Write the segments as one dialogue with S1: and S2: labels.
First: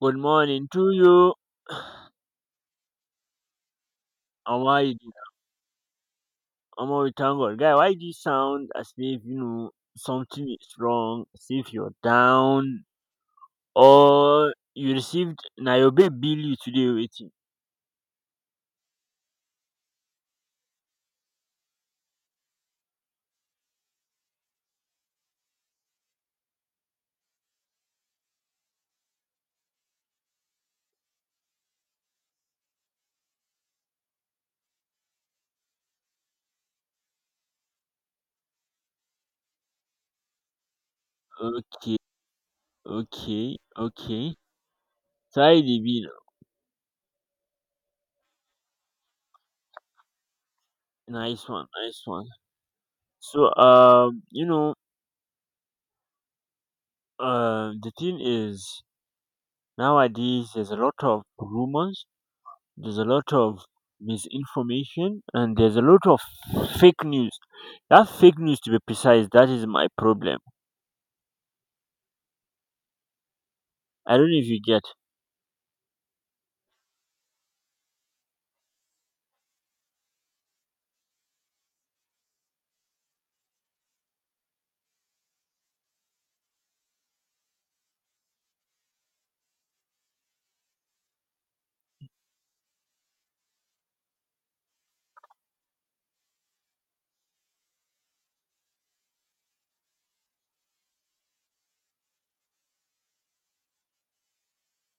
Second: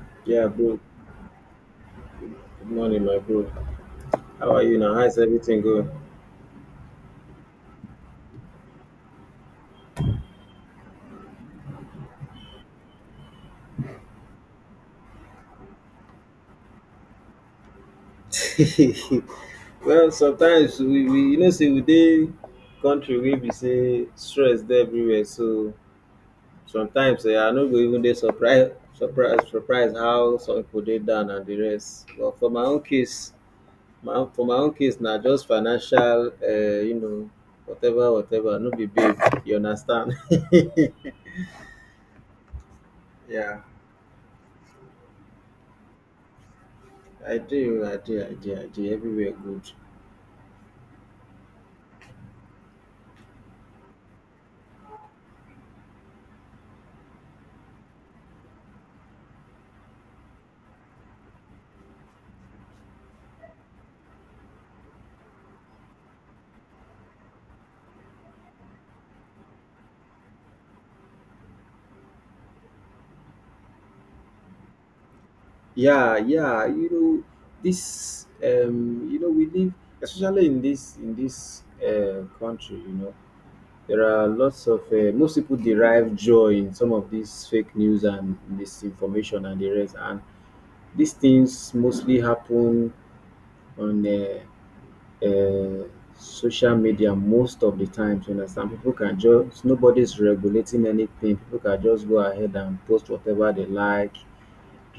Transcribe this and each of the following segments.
S1: Good
S2: Yeah,
S1: morning
S2: bro.
S1: to you.
S2: Good morning, my bro. How
S1: And
S2: are you
S1: why
S2: now?
S1: you do?
S2: How's everything going?
S1: Omo, we thank God. Guy, why do you sound as if you know something is wrong? As if you're down or you received na your babe bill you today waiting.
S2: Well, sometimes we you know say we dey country wey be say stress dey everywhere. So sometimes I no go even dey surprise how some people dey down and the rest. But for my own case, my for my own case na just financial whatever whatever no be big. You understand?
S1: Okay, okay,
S2: Yeah,
S1: okay. Try the bill.
S2: I do, I do, I do, I do. Everywhere good.
S1: Nice one, nice one. So the thing is nowadays there's a lot of rumors, there's a lot of misinformation, and there's a lot of fake news. That fake news, to be precise, that is my problem. I don't know if you get.
S2: Yeah, yeah, we live especially in this country, there are lots of most people derive joy in some of these fake news and misinformation and the rest, and these things mostly happen on uh, social media most of the times. You understand? People can just Nobody's regulating anything. People can just go ahead and post whatever they like,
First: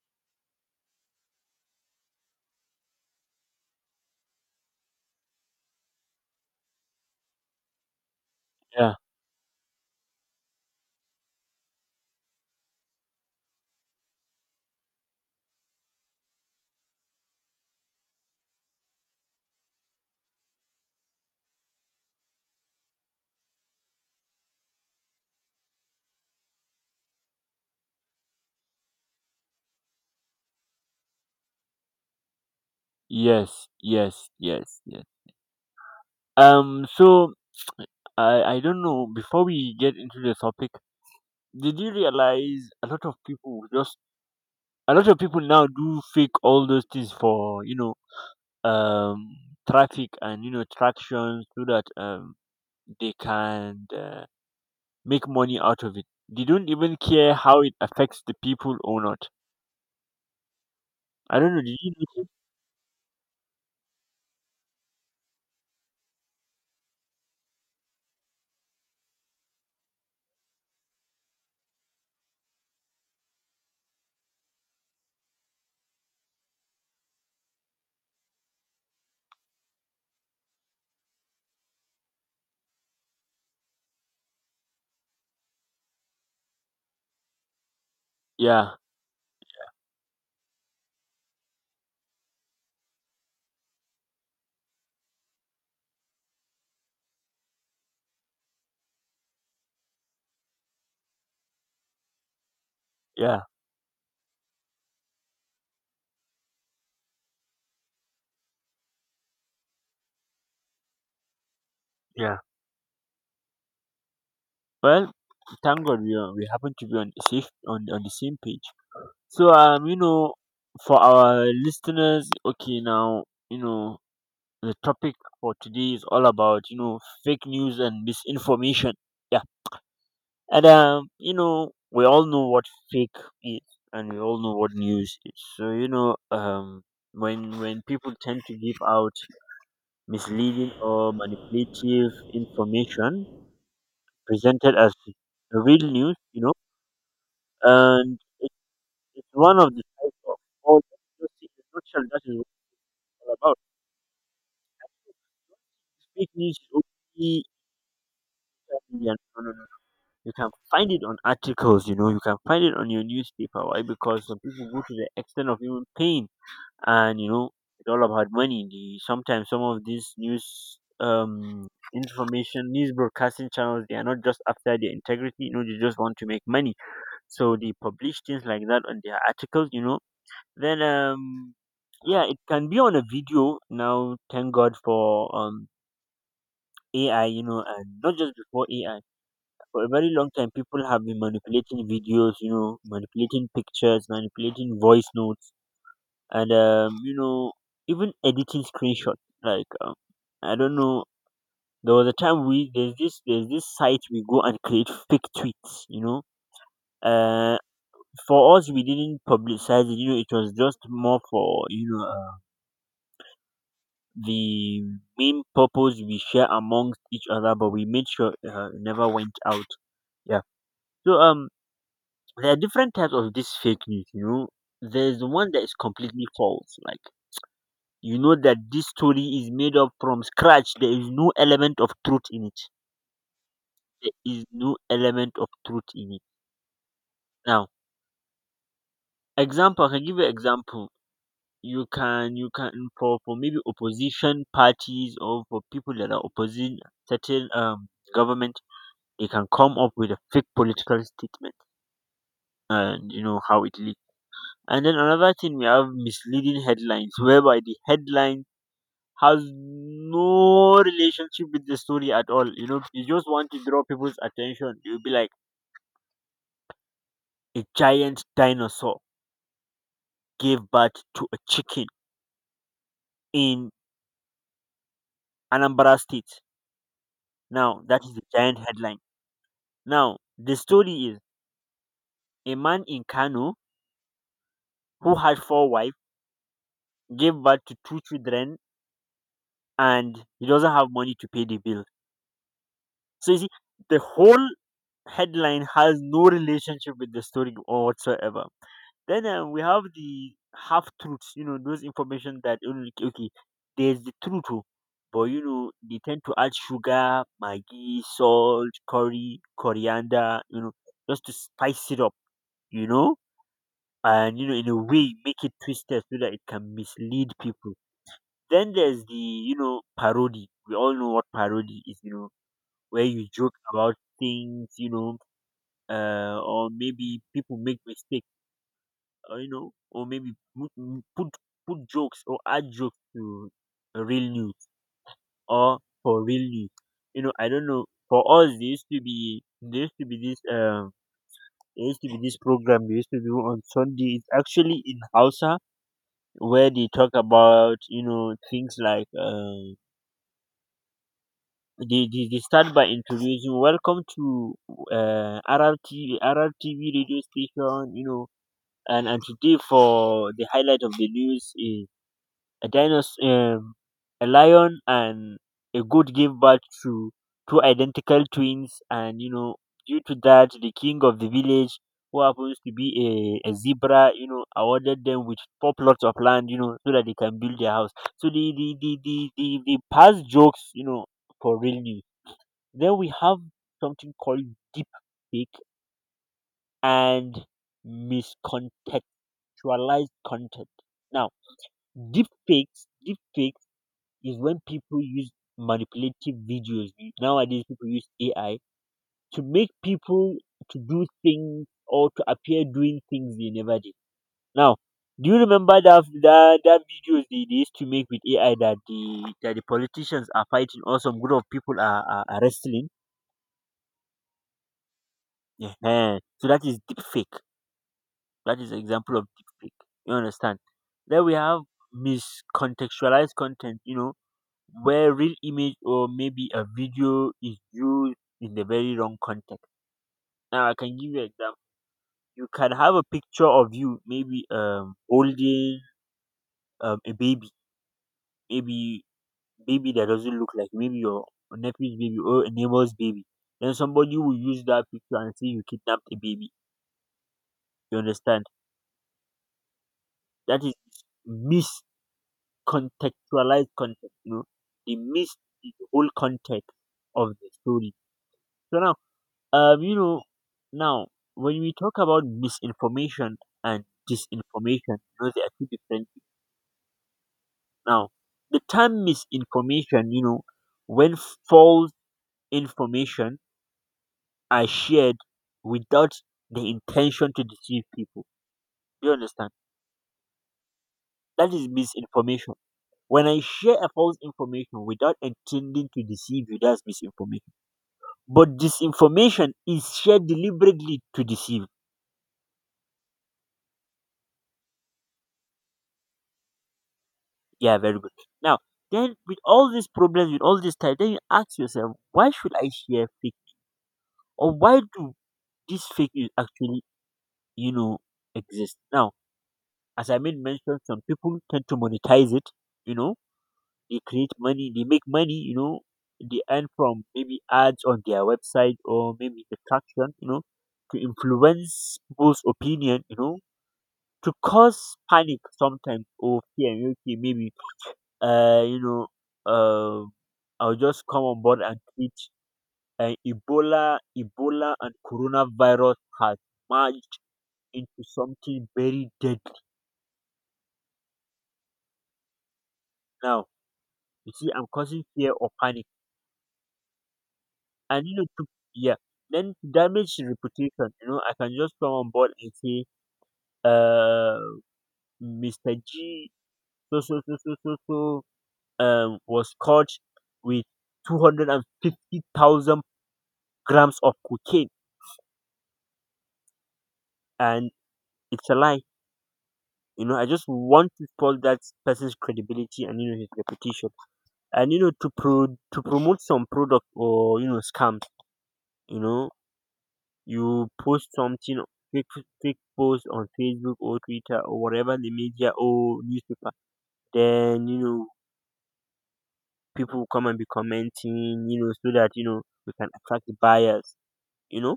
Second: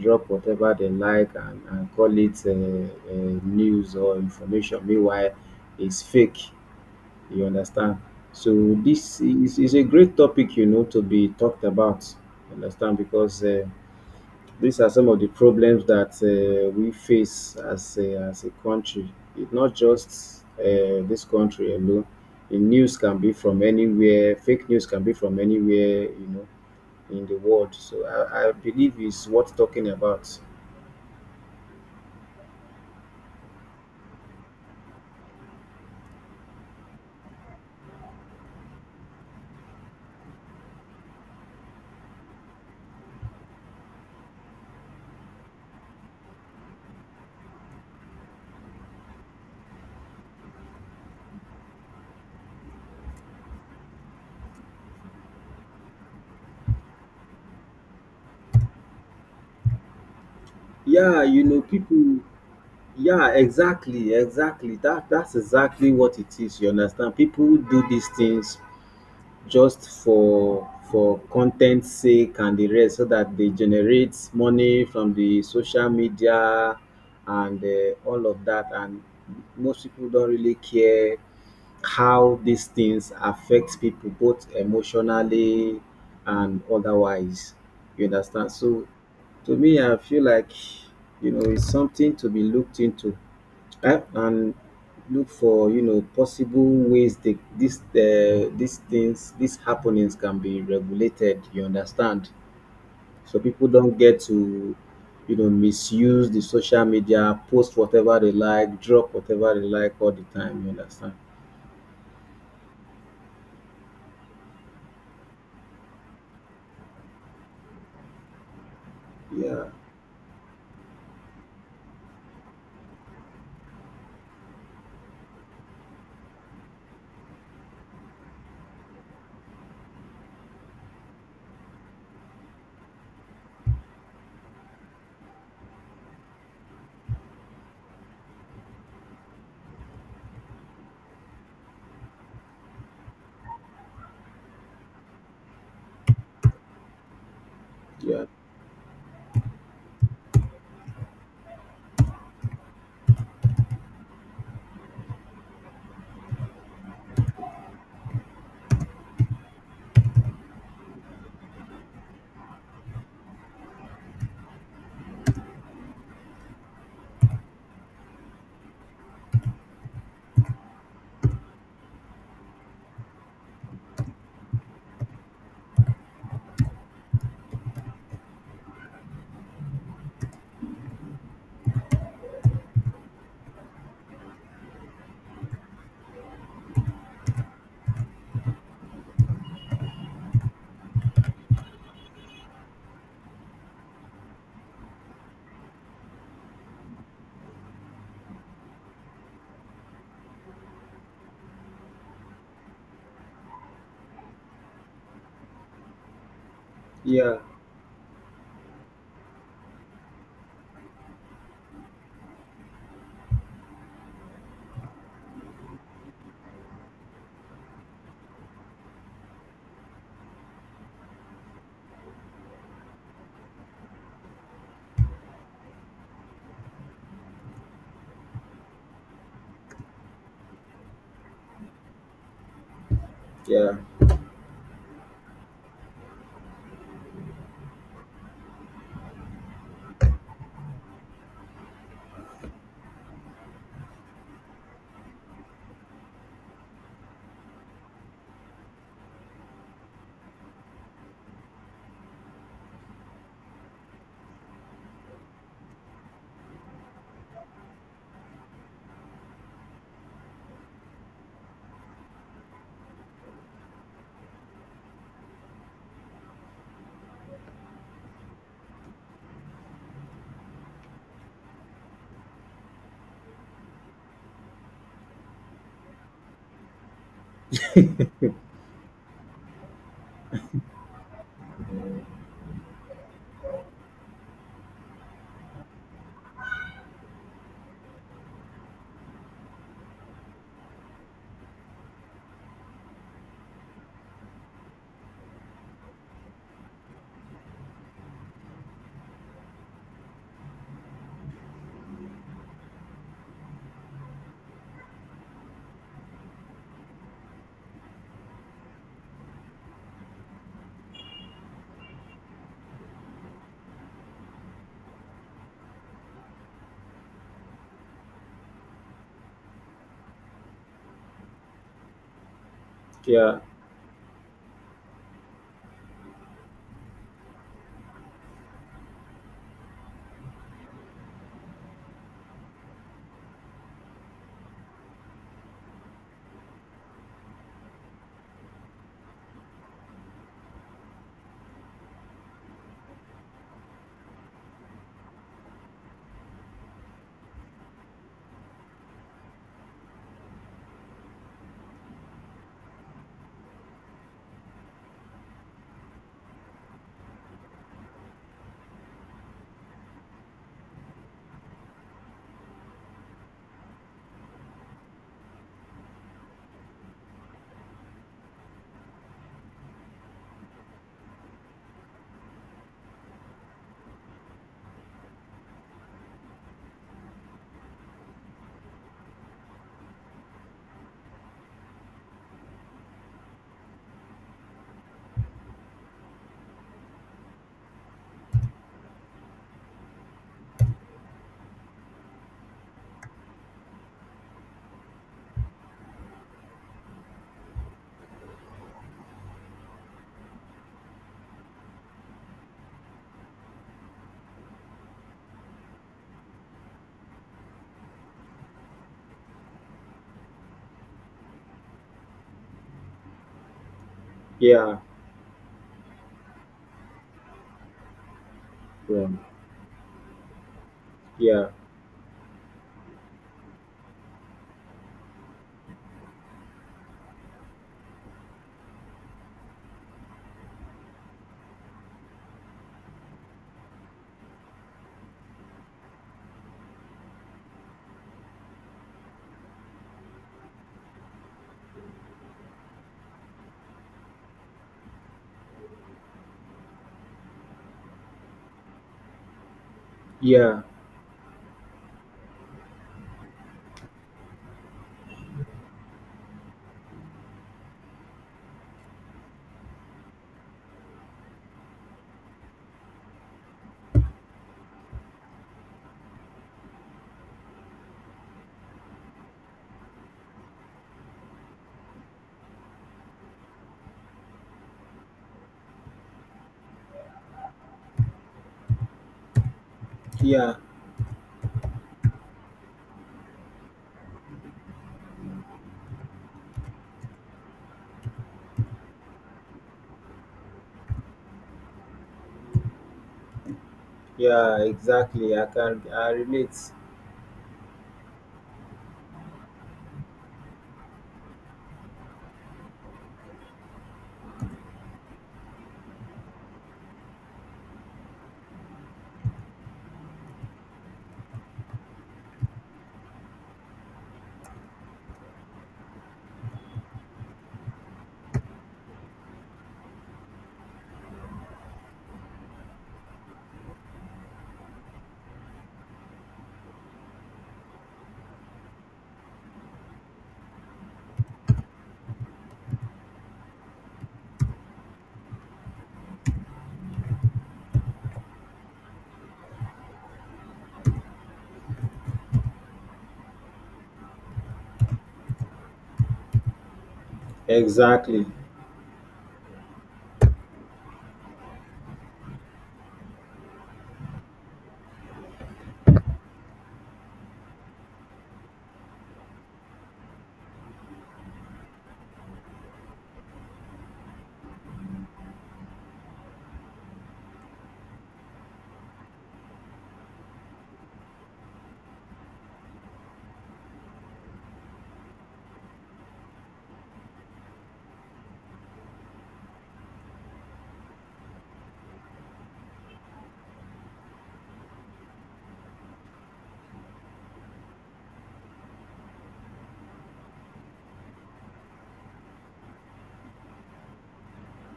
S2: drop whatever they like, and call it news or information. Meanwhile, it's fake. You understand? So
S1: Yeah.
S2: this is a great topic, to be talked about. You understand? Because these are some of the problems that we face as a country. It's not just this country alone. The news can be from anywhere. Fake news can be from anywhere, in the world. So I believe it's worth talking about.
S1: Yes. Yes. Yes. Yes. So I don't know. Before we get into the topic, did you realize a lot of people now do fake all those things for um traffic and traction, so that they can. Make money out of it. They don't even care how it affects the people or not.
S2: Yeah,
S1: I don't know. Did you notice?
S2: yeah, exactly, exactly. That's exactly what it is. You understand? People do these things just for content sake and the rest, so that they generate money from the social media and all of that. And most people don't really care how these things affect people both emotionally and otherwise. You understand?
S1: Yeah,
S2: So to me, I feel like it's something to be looked into, and look for possible ways that this these things these happenings can be regulated. You understand? So
S1: yeah,
S2: people don't get to misuse the social media, post whatever they like, drop whatever they like all the time. You understand?
S1: yeah. Well, thank God we happen to be on the safe on the same page. So
S2: Yeah.
S1: for our listeners, okay, now you know the topic for today is all about fake news and misinformation. And we all know what fake is, and we all know what news is. So when people tend to give out misleading or manipulative information presented as the real news, and
S2: Yeah,
S1: it, it's one of the types of all that is nutshell, that is what it's all about. Fake news is only no, no, no. No. You can find it on articles, you know, you can find it on your newspaper. Why? Because some people go to the extent of even paying, and it's all about money. The Sometimes some of these news information news broadcasting channels, they are not just after their integrity, they just want to make money. So they publish things like that on their articles. Then, yeah, it can be on a video now, thank God for AI. And not just before AI, for a very long time people have been manipulating videos. Manipulating pictures, manipulating voice notes, and even editing screenshot. Like I don't know. There was a time we, there's this site we go and create fake tweets.
S2: yeah,
S1: Uh, for us, we didn't publicize it. It was just more for, the main purpose we share amongst each other, but we made sure it never went out. Yeah. So there are different types of this fake news. There's the one that is completely false, like that this story is made up from scratch. There is no element of truth in it.
S2: yeah,
S1: There is no element of truth in it. Now, example, I can give you example. You can, for maybe opposition parties, or for people that are opposing certain government, they can come up with a fake political statement, and you know how it leaks. And then another thing, we have misleading headlines, whereby the headline has no relationship with the story at all. You know, you just want to draw people's attention. You'll be like, a giant dinosaur gave birth to a chicken in Anambra State. Now, that is the giant headline. Now, the story is, a man in Kano who had four wives gave birth to two children, and he doesn't have money to pay the bill. So, you see, the whole headline has no relationship with the story or whatsoever. Then, we have the half truths, those information that, okay, okay, there's the truth, oh, but they tend to add sugar, maggi, salt, curry, coriander, just to spice it up, you know, and in a way, make it twisted so that it can mislead people. Then there's the parody. We all know what parody is, where you
S2: yeah,
S1: joke about things, or maybe people make mistakes, or or maybe put put jokes or add jokes to real news or for real news. I don't know. For us, there used to be there used to be this there used to be this program they used to do on Sunday. It's actually in Hausa, where they talk about things like, they start by introducing, welcome to RRTV radio station. And today for the highlight of the news is a dinosaur, um, a lion and a goat gave birth to two identical twins, and due to that, the king of the village, who happens to be a zebra, awarded them with four plots of land, so that they can build their house. So the past jokes, for real news. Then we have something called deep fake and miscontextualized content. Now, deep fakes is when people use manipulative videos. Nowadays, people use AI to make people to do things or to appear doing things they never did. Now, do you remember that videos they used to make with AI, that the politicians are fighting, or some group of people are wrestling?
S2: yeah.
S1: So that is deep fake. That is an
S2: Yeah,
S1: example of deep fake. You understand? Then we
S2: yeah,
S1: have miscontextualized content. Where real image or maybe a video is used in the very wrong context. Now, I can give you an example. You can have a picture of you maybe holding a baby, maybe baby that doesn't look like, maybe your nephew's baby or a neighbor's baby. Then somebody will use that picture and say you kidnapped a baby. You understand?
S2: yeah,
S1: That is miscontextualized context. They missed the whole context of the story. So now. Um, you know, now when we talk about misinformation and disinformation, they are two different things. Now, the term misinformation, when false information are shared without the intention to deceive people. Do you understand?
S2: yeah,
S1: That is misinformation. When I share a false information without intending to deceive you, that's misinformation. But disinformation is shared deliberately to deceive.
S2: yeah, exactly. I relate.
S1: Yeah, very good. Now, then, with all these problems, with all this time, then you ask yourself, why should I share fake? Or why do this fake is actually, you know, exist? Now, as I made mention, some people tend to monetize it, you know, they create money, they make money, they earn from maybe ads on their website or maybe attraction, to influence people's opinion, to cause panic sometimes or fear, okay, maybe uh, you know, um, I'll just come on board and treat. And Ebola, and coronavirus has merged into something very deadly now. You see, I'm causing fear or panic, and
S2: Exactly.
S1: yeah, then, to damage the reputation. I can just come on board and say, uh, Mister G, so so so so so so, was caught with 250,000 grams of cocaine, and it's a lie. I just want to spoil that person's credibility and his reputation. And to promote some product, or scams. You know, you post something fake fake post on Facebook or Twitter or whatever the media or newspaper. Then people come and be commenting. So that we can attract the buyers. You know.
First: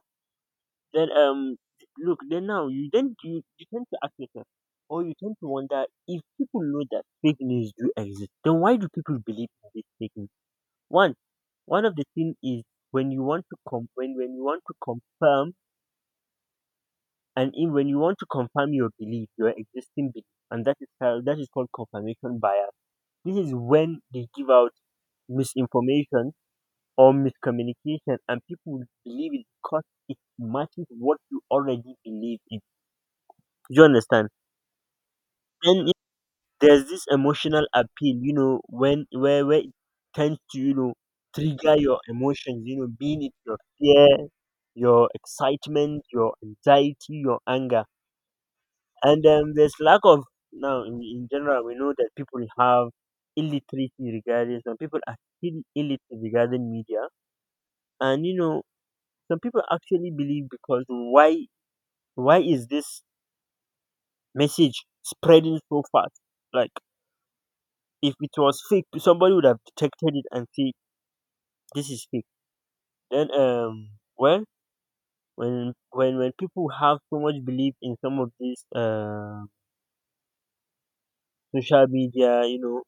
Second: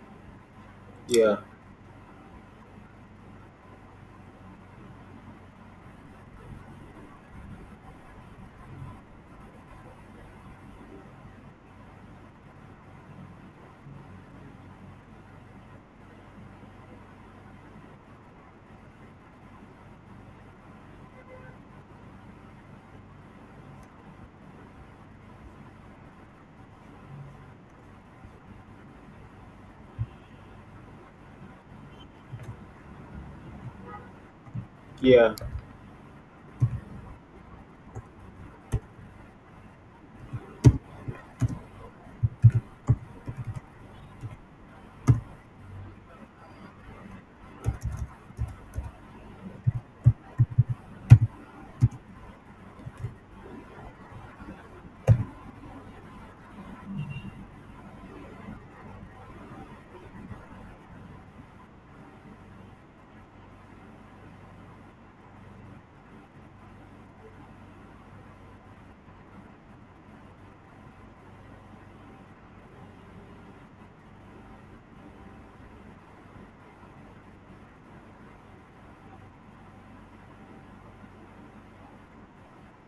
S1: Then,
S2: Yeah,
S1: look. Then now you then you tend to ask yourself, or you tend to wonder, if people know that fake news do exist, then why do people believe in this fake news? One, one of the thing is, when you want to com- when you want to confirm and in when you want to confirm your belief, your existing belief, and that is called confirmation bias. This is when they give out misinformation or miscommunication, and people will believe it because it matches what you already believe in. Do you understand?
S2: yeah.
S1: Then there's this emotional appeal, when where it tends to trigger your emotions, being it your fear, your excitement, your anxiety, your anger, and there's lack of now, in general, we know that people have illiteracy regarding, some people are still illiterate regarding media, and some people actually believe, because why, is this message spreading so fast? Like, if it was fake, somebody would have detected it and say, this is fake. Then well when people have so much belief in some of these social media,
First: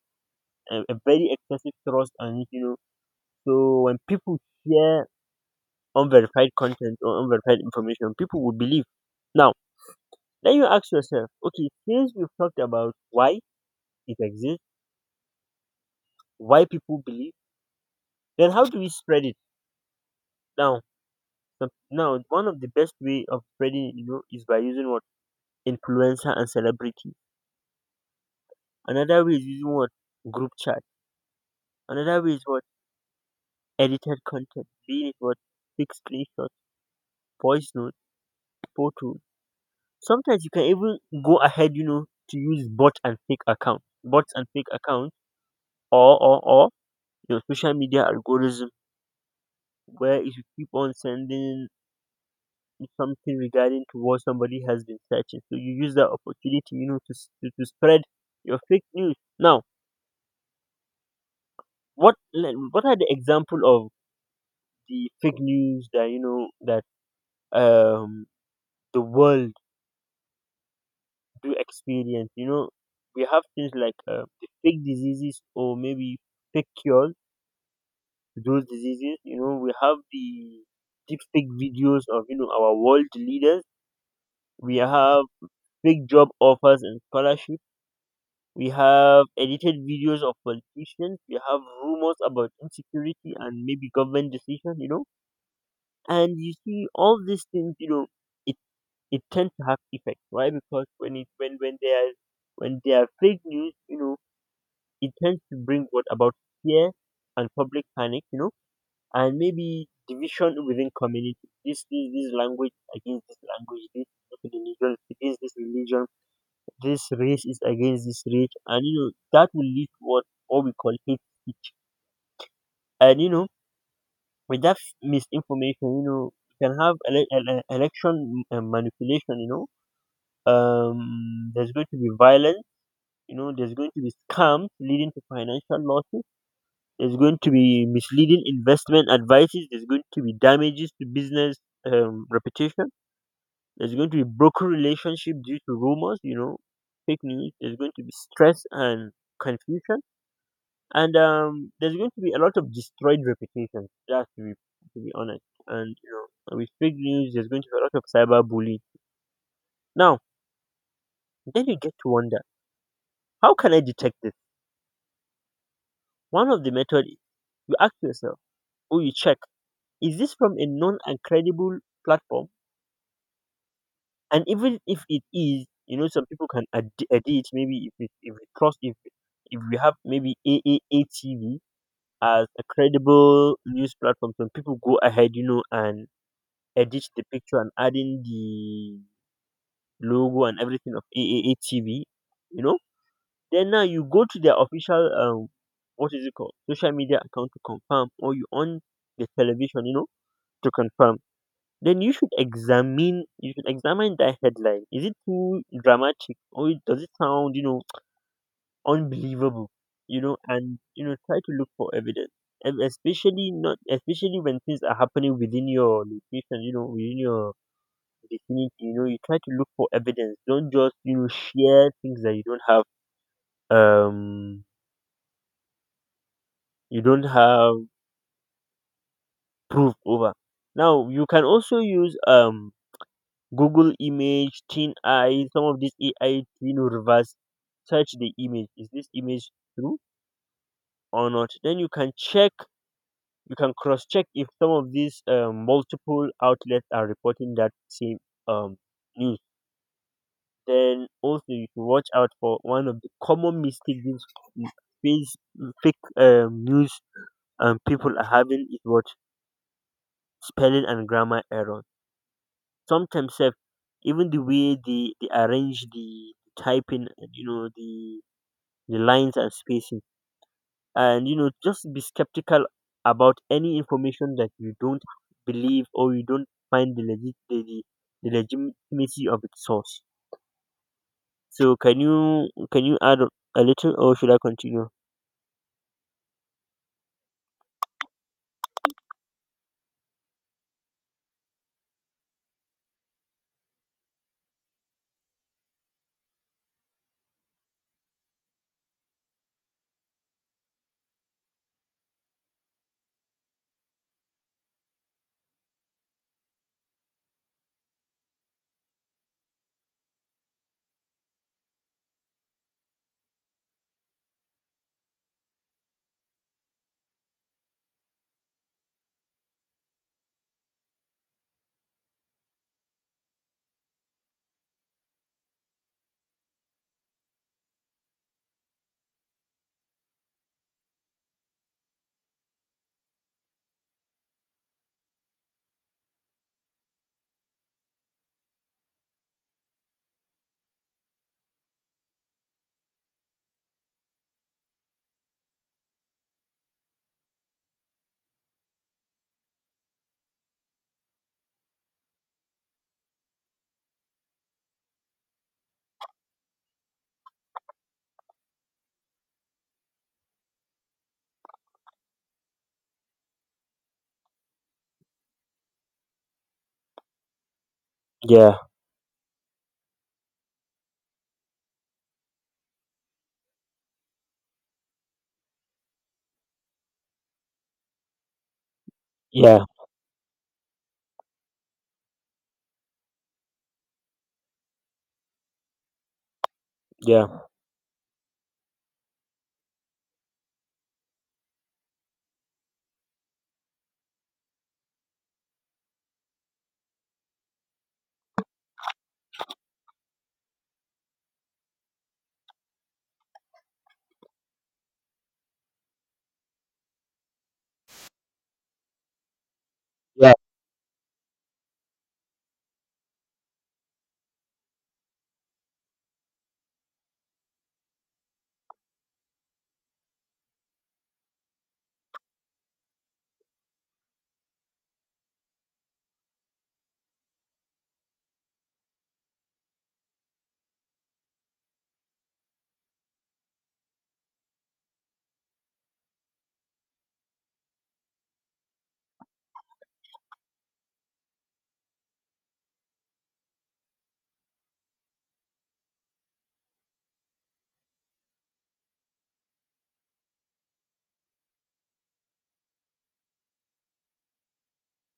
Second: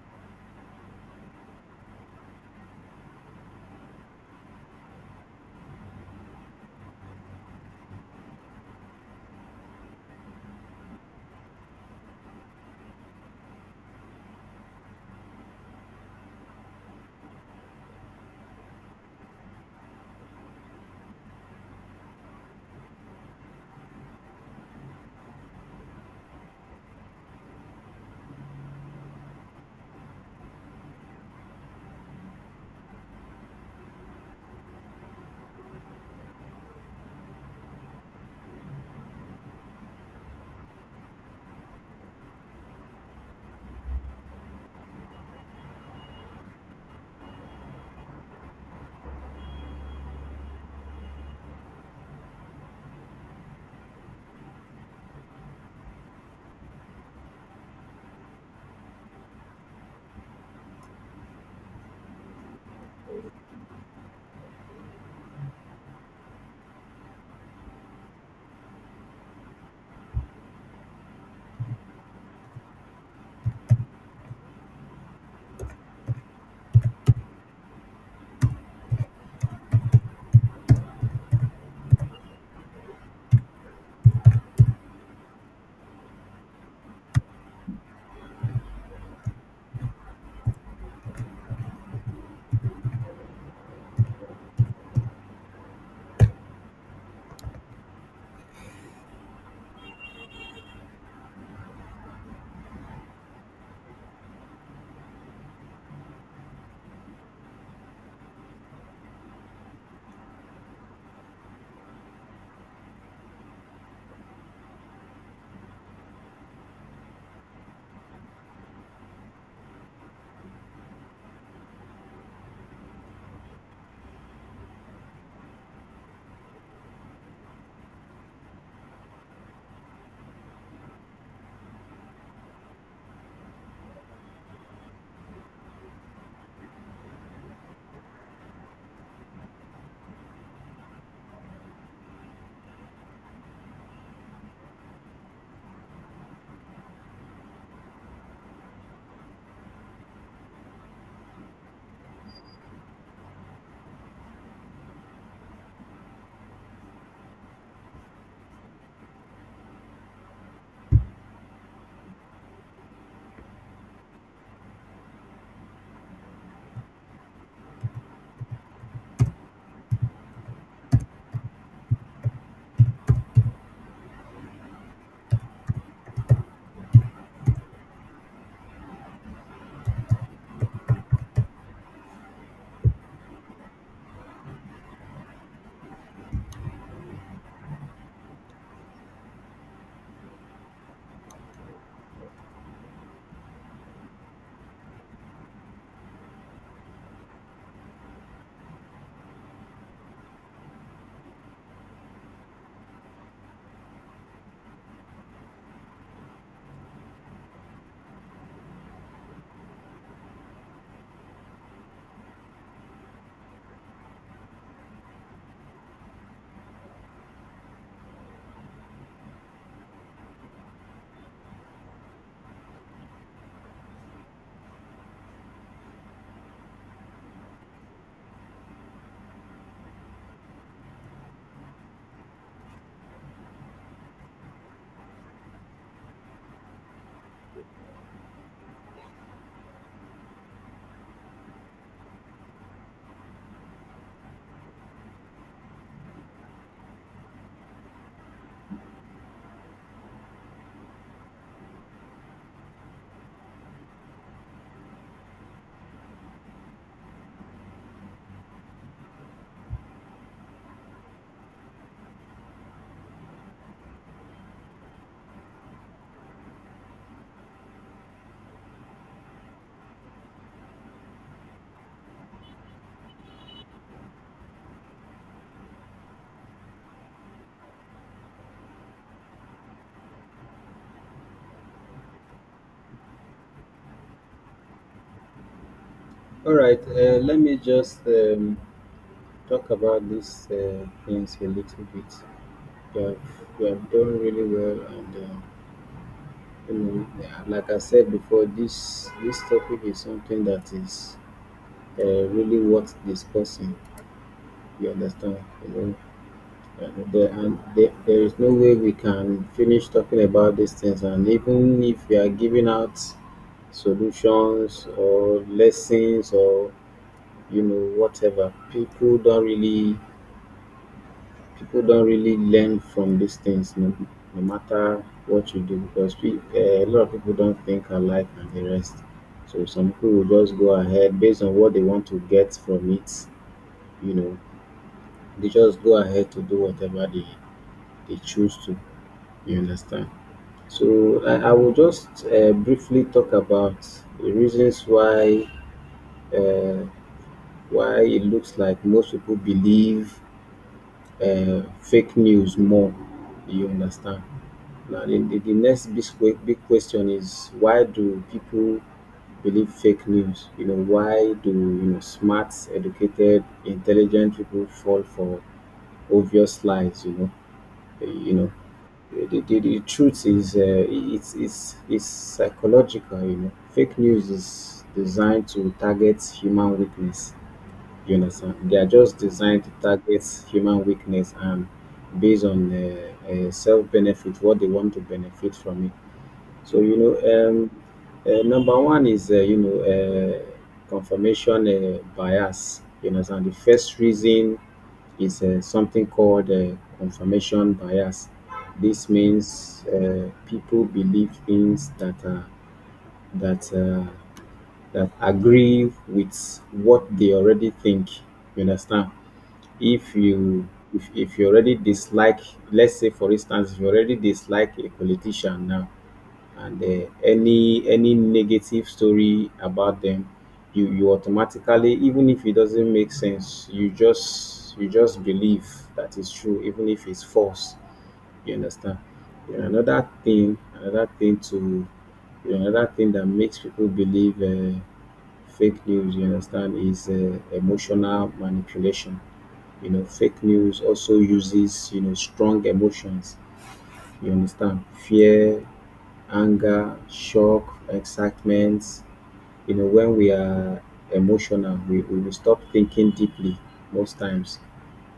S1: a very excessive trust on it. So when people share unverified content or unverified information, people will believe. Now, then you ask yourself, okay, since we've talked about why it exists, why people believe, then how do we spread it? Now now, one of the best way of spreading, is by using what influencer and celebrity. Another way is using what group chat. Another way is what edited content. Being it what quick screenshots, voice notes, photos. Sometimes you can even go ahead, to use bot and fake account, bots and fake accounts, or your social media algorithm, where if you keep on sending something regarding to what somebody has been searching, so you use that opportunity, to spread your fake news. Now, what are the example of the fake news that that um the world do experience. We have things like the fake diseases or maybe fake cures to those diseases. We have the deep fake videos of our world leaders. We have fake job offers and scholarship. We have edited videos of politicians. We have rumors about insecurity and maybe government decision. And you see all these things. You know it. It tends to have effect. Why? Because when they are fake news, it tends to bring what about fear and public panic, and maybe division within community. This language against this language, this religion against this religion, this race is against this race, and that will lead to what we call hate speech. And with that misinformation, you can have election manipulation. There's going to be violence, there's going to be scams leading to financial losses, there's going to be misleading investment advices, there's going to be damages to business reputation, there's going to be broken relationship due to rumors, fake news, there's going to be stress and confusion, and there's going to be a lot of destroyed reputations, that's to be honest, and with fake news there's going to be a lot of cyber bullying. Now, then you get to wonder, how can I detect this? One of the method, you ask yourself or you check: Is this from a known and credible platform? And even if it is, some people can edit. Maybe if it, if we trust if we have maybe AAA TV as a credible news platform, some people go ahead, and edit the picture and adding the logo and everything of AAA TV, you know. Then now you go to their official what is it called? Social media account to confirm, or you on the television, to confirm. Then you should examine, that headline, is it too dramatic, or does it sound unbelievable? And try to look for evidence, and especially, not especially when things are happening within your location, within your vicinity, you try to look for evidence. Don't just share things that um you don't have proof over. Now you can also use Google image, Teen Eye, some of these AI, reverse search the image. Is this image true or not? Then you can check, you can cross check if some of these multiple outlets are reporting that same um, news. Then also you should watch out for one of the common mistakes these face- fake news people are having is what spelling and grammar error. Sometimes sef, even the way they arrange the typing, and the lines and spacing, and just be skeptical about any information that you don't believe or you don't find the legitimacy of its source. So can you add a little, or should I continue?
S2: All right. Let me just talk about these things a little bit. You have, you have done really well, and yeah, like I said before, this topic is something that is really worth discussing. You understand? You know, there is no way we can finish talking about these things. And even if we are giving out solutions or lessons or whatever, people don't really learn from these things. No, no matter what you do, because a lot of people don't think alike and the rest. So some people will just go ahead based on what they want to get from it. You know, they just go ahead to do whatever they choose to. You understand? So I will just briefly talk about the reasons uh, why it looks like most people believe fake news more. You understand? Now the next big question is, why do people believe fake news? Why do smart, educated, intelligent people fall for obvious lies? You know
S1: Yeah,
S2: the truth is, it's psychological. Fake news is designed to target human weakness. You understand? They are just
S1: yeah,
S2: designed to target human weakness, and based on self benefit, what they want to benefit from it. So,
S1: yeah,
S2: number one is, confirmation bias. You understand? The first reason is something called confirmation bias. This means people believe things that are, that that agree with what they already think. You understand? If
S1: yeah,
S2: you if you already dislike, let's say for instance, if you already dislike a politician now, and any negative story about them, you automatically, even if it doesn't make sense, you just believe that it's true, even if it's false. You understand? you know, another thing another thing to another thing that makes people believe fake news, you understand, is emotional manipulation. Fake news also uses strong emotions. You understand? Fear, anger, shock, excitement. When we are emotional, we will stop thinking deeply most times.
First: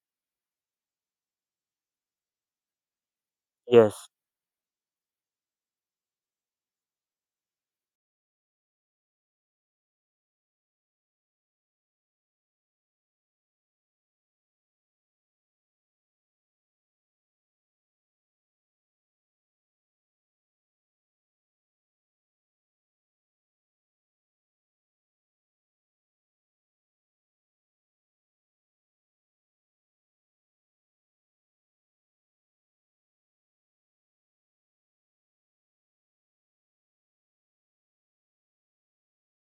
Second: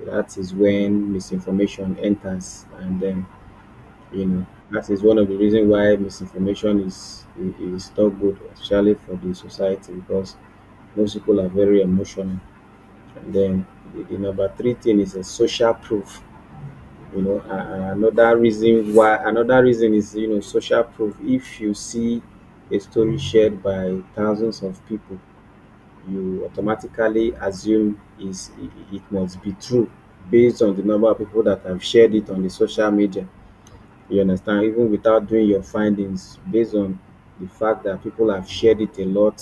S2: That is when misinformation enters, and then
S1: yes,
S2: you know that is one of the reasons why misinformation is not good, especially for the society, because most people are very emotional. And then the number three thing is a social proof. you know a- and another reason is social proof. If you see a story shared by thousands of people, you automatically assume is it it must be true, based on the number of people that have shared it on the social media. You understand? Even without doing your findings, based on the fact that people have shared it a lot,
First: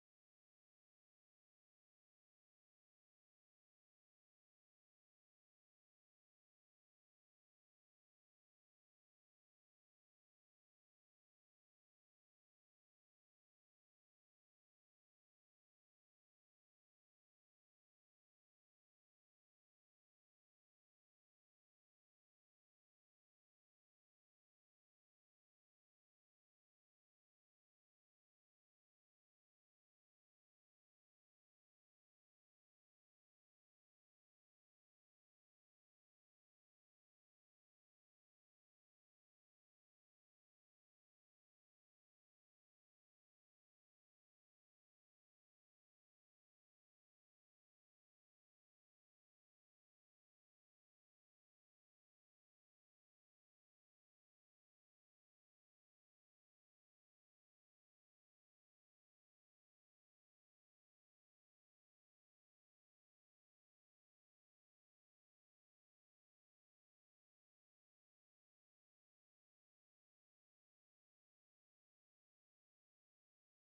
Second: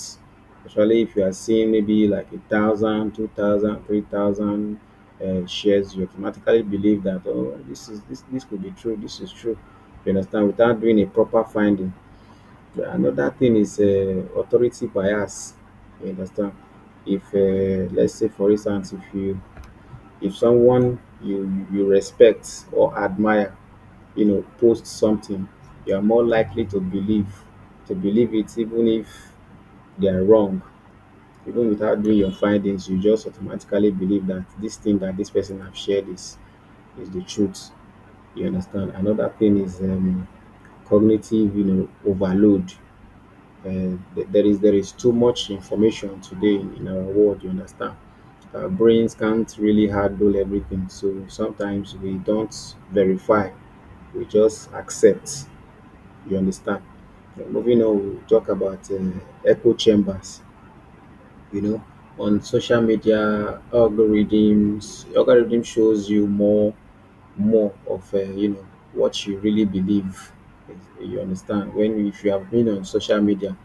S2: especially if you are seeing maybe like 1,000, 2,000, 3,000 shares, you automatically believe that, oh, this could be true, this is true. You understand? Without doing a proper finding. Another thing is authority bias. You understand? If Let's say, for instance, if someone you respect or admire post something, you are more likely to believe it, even if they are wrong. Even without doing your findings, you just automatically believe that this thing that this person have shared is the truth. You understand? Another thing is cognitive overload. There is too much information today in our world. You understand? Our brains can't really handle everything, so sometimes we don't verify, we just accept. You understand? Like, moving on, we'll talk about echo chambers. You know, on social media algorithms, algorithm shows you more of what you really believe. You understand? When If you have been on social media,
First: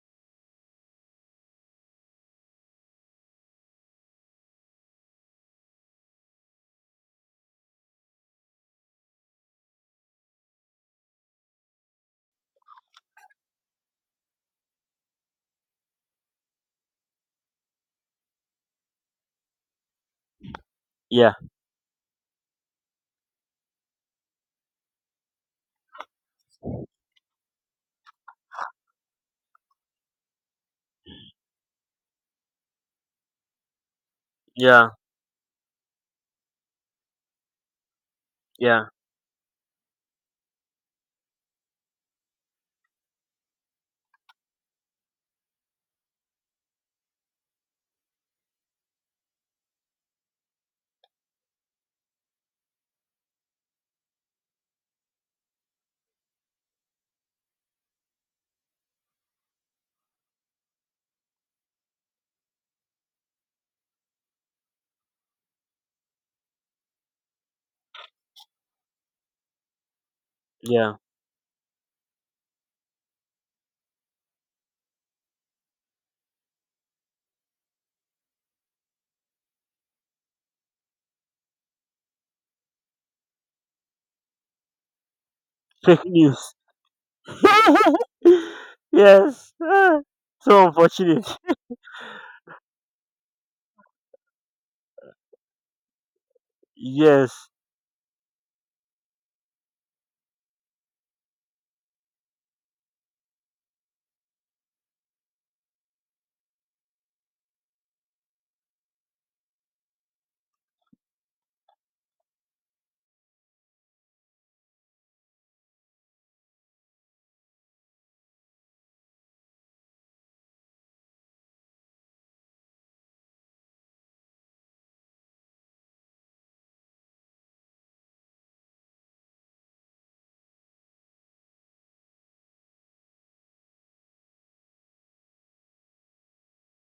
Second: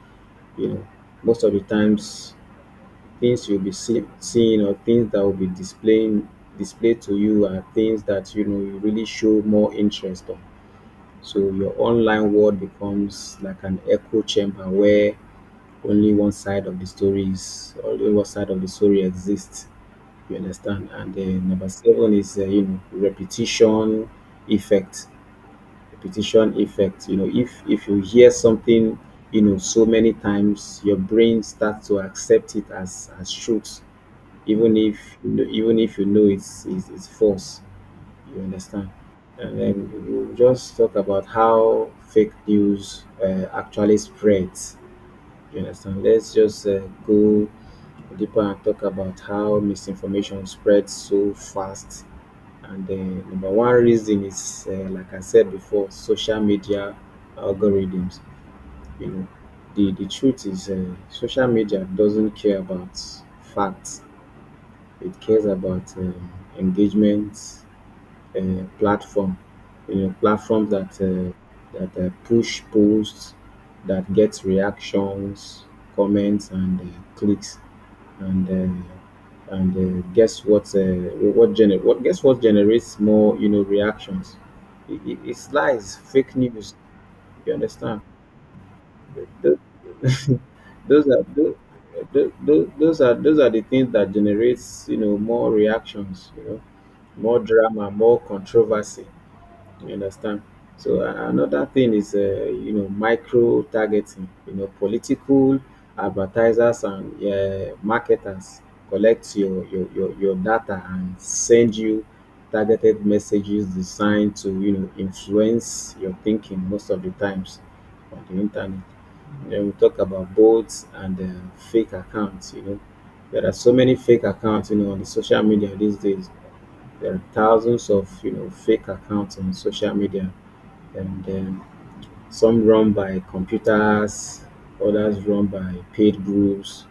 S2: you know most of the times things you'll be seeing, or things that will be displaying displayed to you, are things that you really show more interest on. So your online world becomes like an echo chamber where only one side of the story is only one side of the story exists. You understand? And
S1: yeah,
S2: then number seven is repetition effect. Repetition effect. If you hear something, so many times, your brain starts to accept it as truth,
S1: yeah,
S2: even if you know it's false. You
S1: yeah,
S2: understand? And then we'll just talk about how fake news actually spreads. You understand? Let's just go deeper and talk about how misinformation spreads so fast. And then number one reason is, like I said before, social media algorithms. You know, the truth is, social media doesn't care about facts. It cares about engagement, uh, platform, platform that
S1: yeah,
S2: push posts, that gets reactions, comments, and clicks, and guess what? Guess what generates more reactions? It's lies,
S1: fake
S2: fake
S1: news.
S2: news. You understand?
S1: Yes.
S2: Those,
S1: So
S2: those are
S1: unfortunate.
S2: those, those are the things that generates more reactions. More
S1: Yes.
S2: drama, more controversy. You understand? So another thing is, micro targeting. Political advertisers and marketers collect your data and send you targeted messages designed to influence your thinking most of the times on the internet. Then we talk about bots and fake accounts. There are so many fake accounts. On the social media these days, there are thousands of fake accounts on social media, and some run by computers, others run by paid groups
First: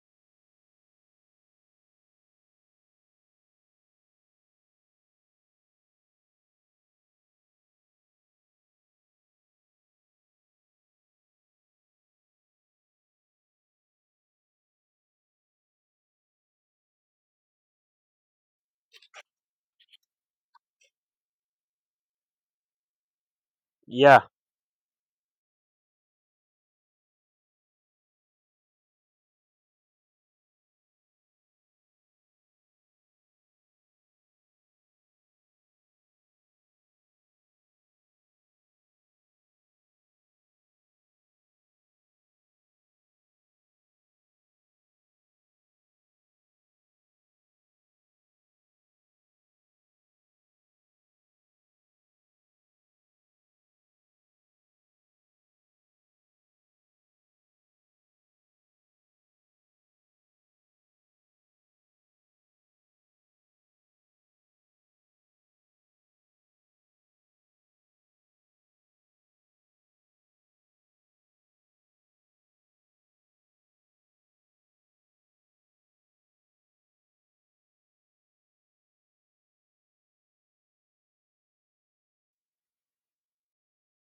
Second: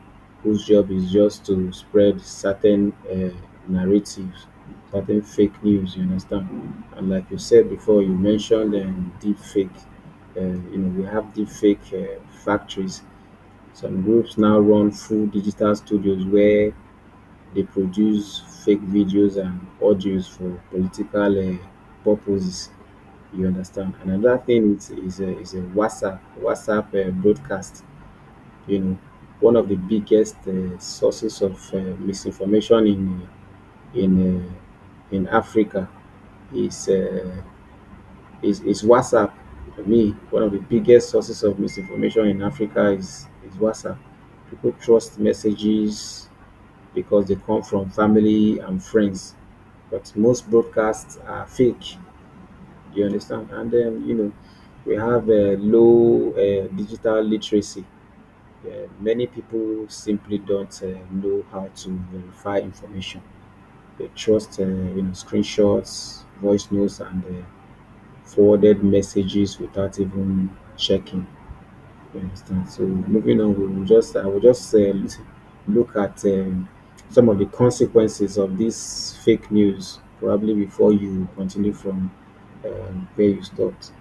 S2: whose job is just to spread certain narratives, certain fake news. You understand? And like you said before, you mentioned deep fake. Uh, we have deep fake factories. Some groups now run full digital studios where they produce fake videos and audios for political purposes. You understand? And
S1: Yeah.
S2: another thing is WhatsApp broadcast. You know, One of the biggest sources of misinformation in in uh, in Africa is uh, is WhatsApp. For me, one of the biggest sources of misinformation in Africa is WhatsApp. People trust messages because they come from family and friends, but most broadcasts are fake. You understand? And then, we have a low digital literacy. Many people simply don't know how to verify information. They trust, screenshots, voice notes, and forwarded messages without even checking. You understand? So moving on, I will just look at some of the consequences of this fake news, probably before you continue from where you stopped,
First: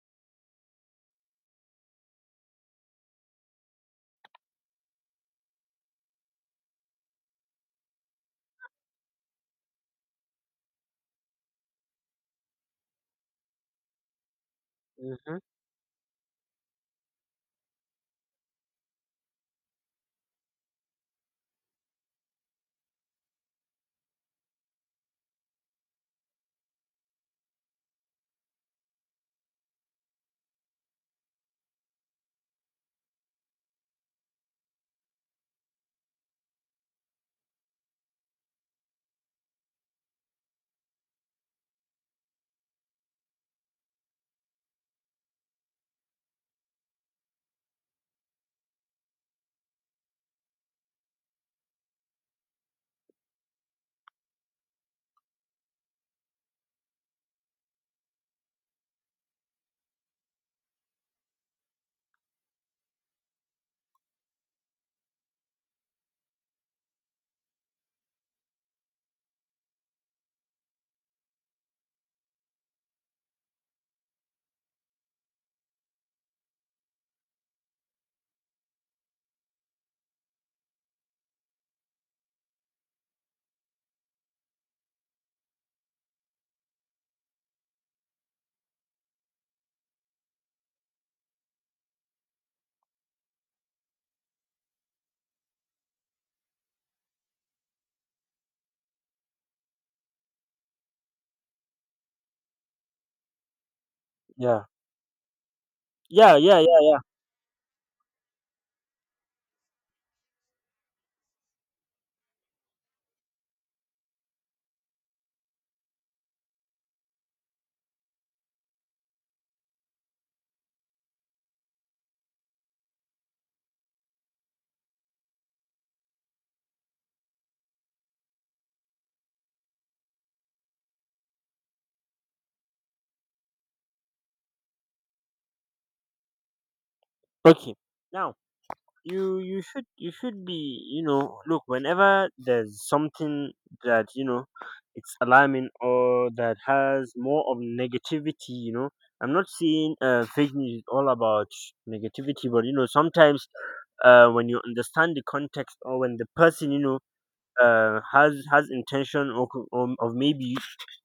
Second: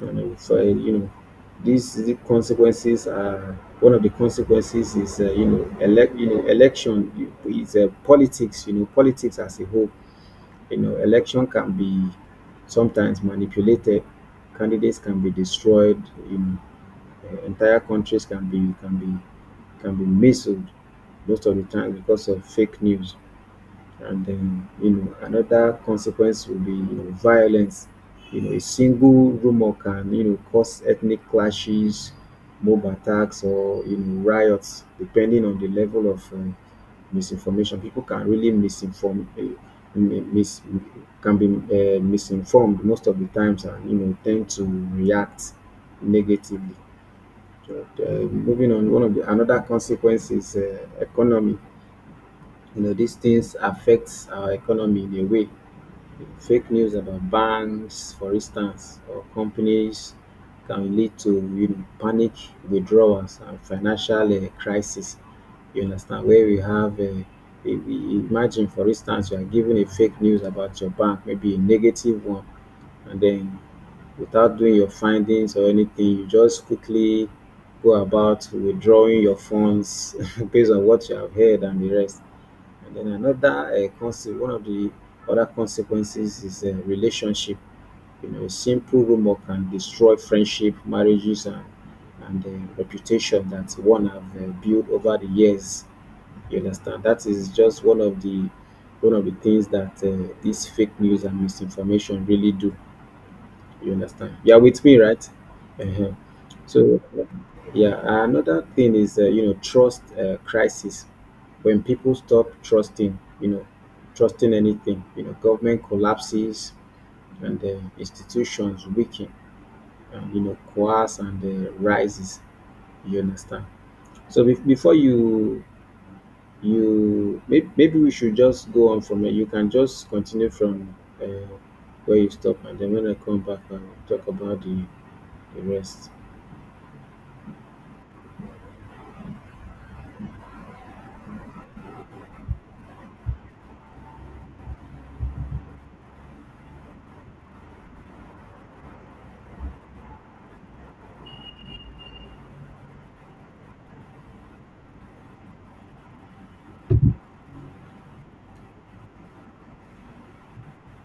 S2: and I would find, you know, the consequences are— one of the consequences is, uh, election is, politics, you know, politics as a whole. You know, election can be sometimes manipulated, candidates can be
S1: Mhm.
S2: destroyed, you know, entire countries can be, can be misled most of the time because of fake news. And then, you know, another consequence will be, you know, violence. You know, a single rumor can, you know, cause ethnic clashes, mob attacks, or, you know, riots, depending on the level of misinformation. People can really misinform, mi- mis, can be misinformed most of the times, and you know, tend to react negatively. Moving on, one of the another consequence is, economy. You know, these things affects our economy in a way. Fake news about banks, for instance, or companies can lead to, you know, panic withdrawals and financial crisis. You understand? Where we have, we imagine, for instance, you are given a fake news about your bank, maybe a negative one, and then without doing your findings or anything, you just quickly go about withdrawing your funds based on what you have heard and the rest. And then another, conse- one of the other consequences is, relationship. You know, a simple rumor can destroy friendship, marriages, and and uh, reputation that one have built over the years. You understand? That is just one of the things that, these fake news and misinformation really do. You understand? You are
S1: Yeah.
S2: with me, right? uh
S1: Yeah. Yeah. Yeah. Yeah.
S2: So yeah, another thing is, you know, trust crisis. When people stop trusting, you know, trusting anything, you know, government collapses and the institutions weaken, and, you know, coerce and rises. You understand? So be- before you you maybe, Maybe we should just go on from it. You can just continue from uh, where you stop, and then when I come back, I'll talk about the rest.
S1: Okay. Now, you you should be you know look whenever there's something that it's alarming or that has more of negativity. I'm not saying fake news is all about negativity, but sometimes when you understand the context, or when the person has intention of maybe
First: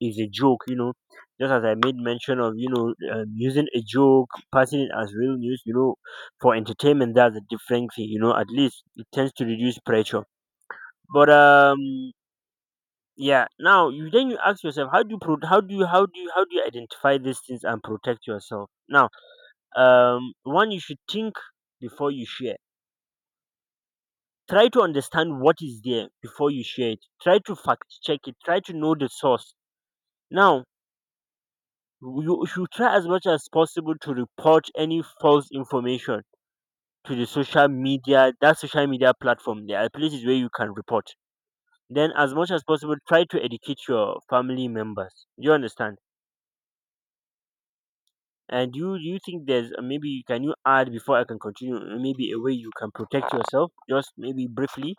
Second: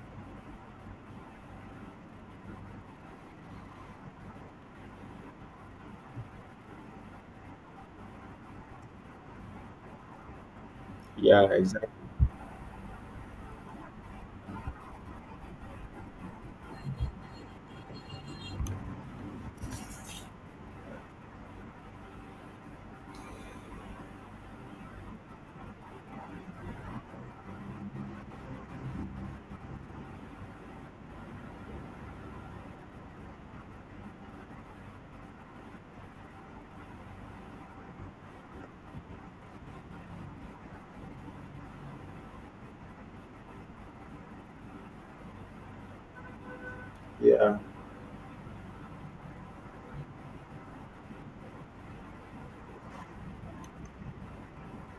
S1: is a joke, just as I made mention of, using a joke, passing it as real news, for entertainment, that's a different thing, at least it tends to reduce pressure, but
S2: Yeah, exactly.
S1: yeah. Now, you, then you ask yourself, how do you identify these things and protect yourself? Now, one, you should think before you share. Try to understand what is there before you share it, try to fact check it, try to know the source. Now, you should try as much as possible to report any false information to the social media, that social media platform. There are places where you can report. Then, as much as possible, try to educate your family members. Do you understand?
S2: Yeah.
S1: And you think there's, maybe can you add before I can continue? Maybe a way you can protect yourself, just maybe briefly.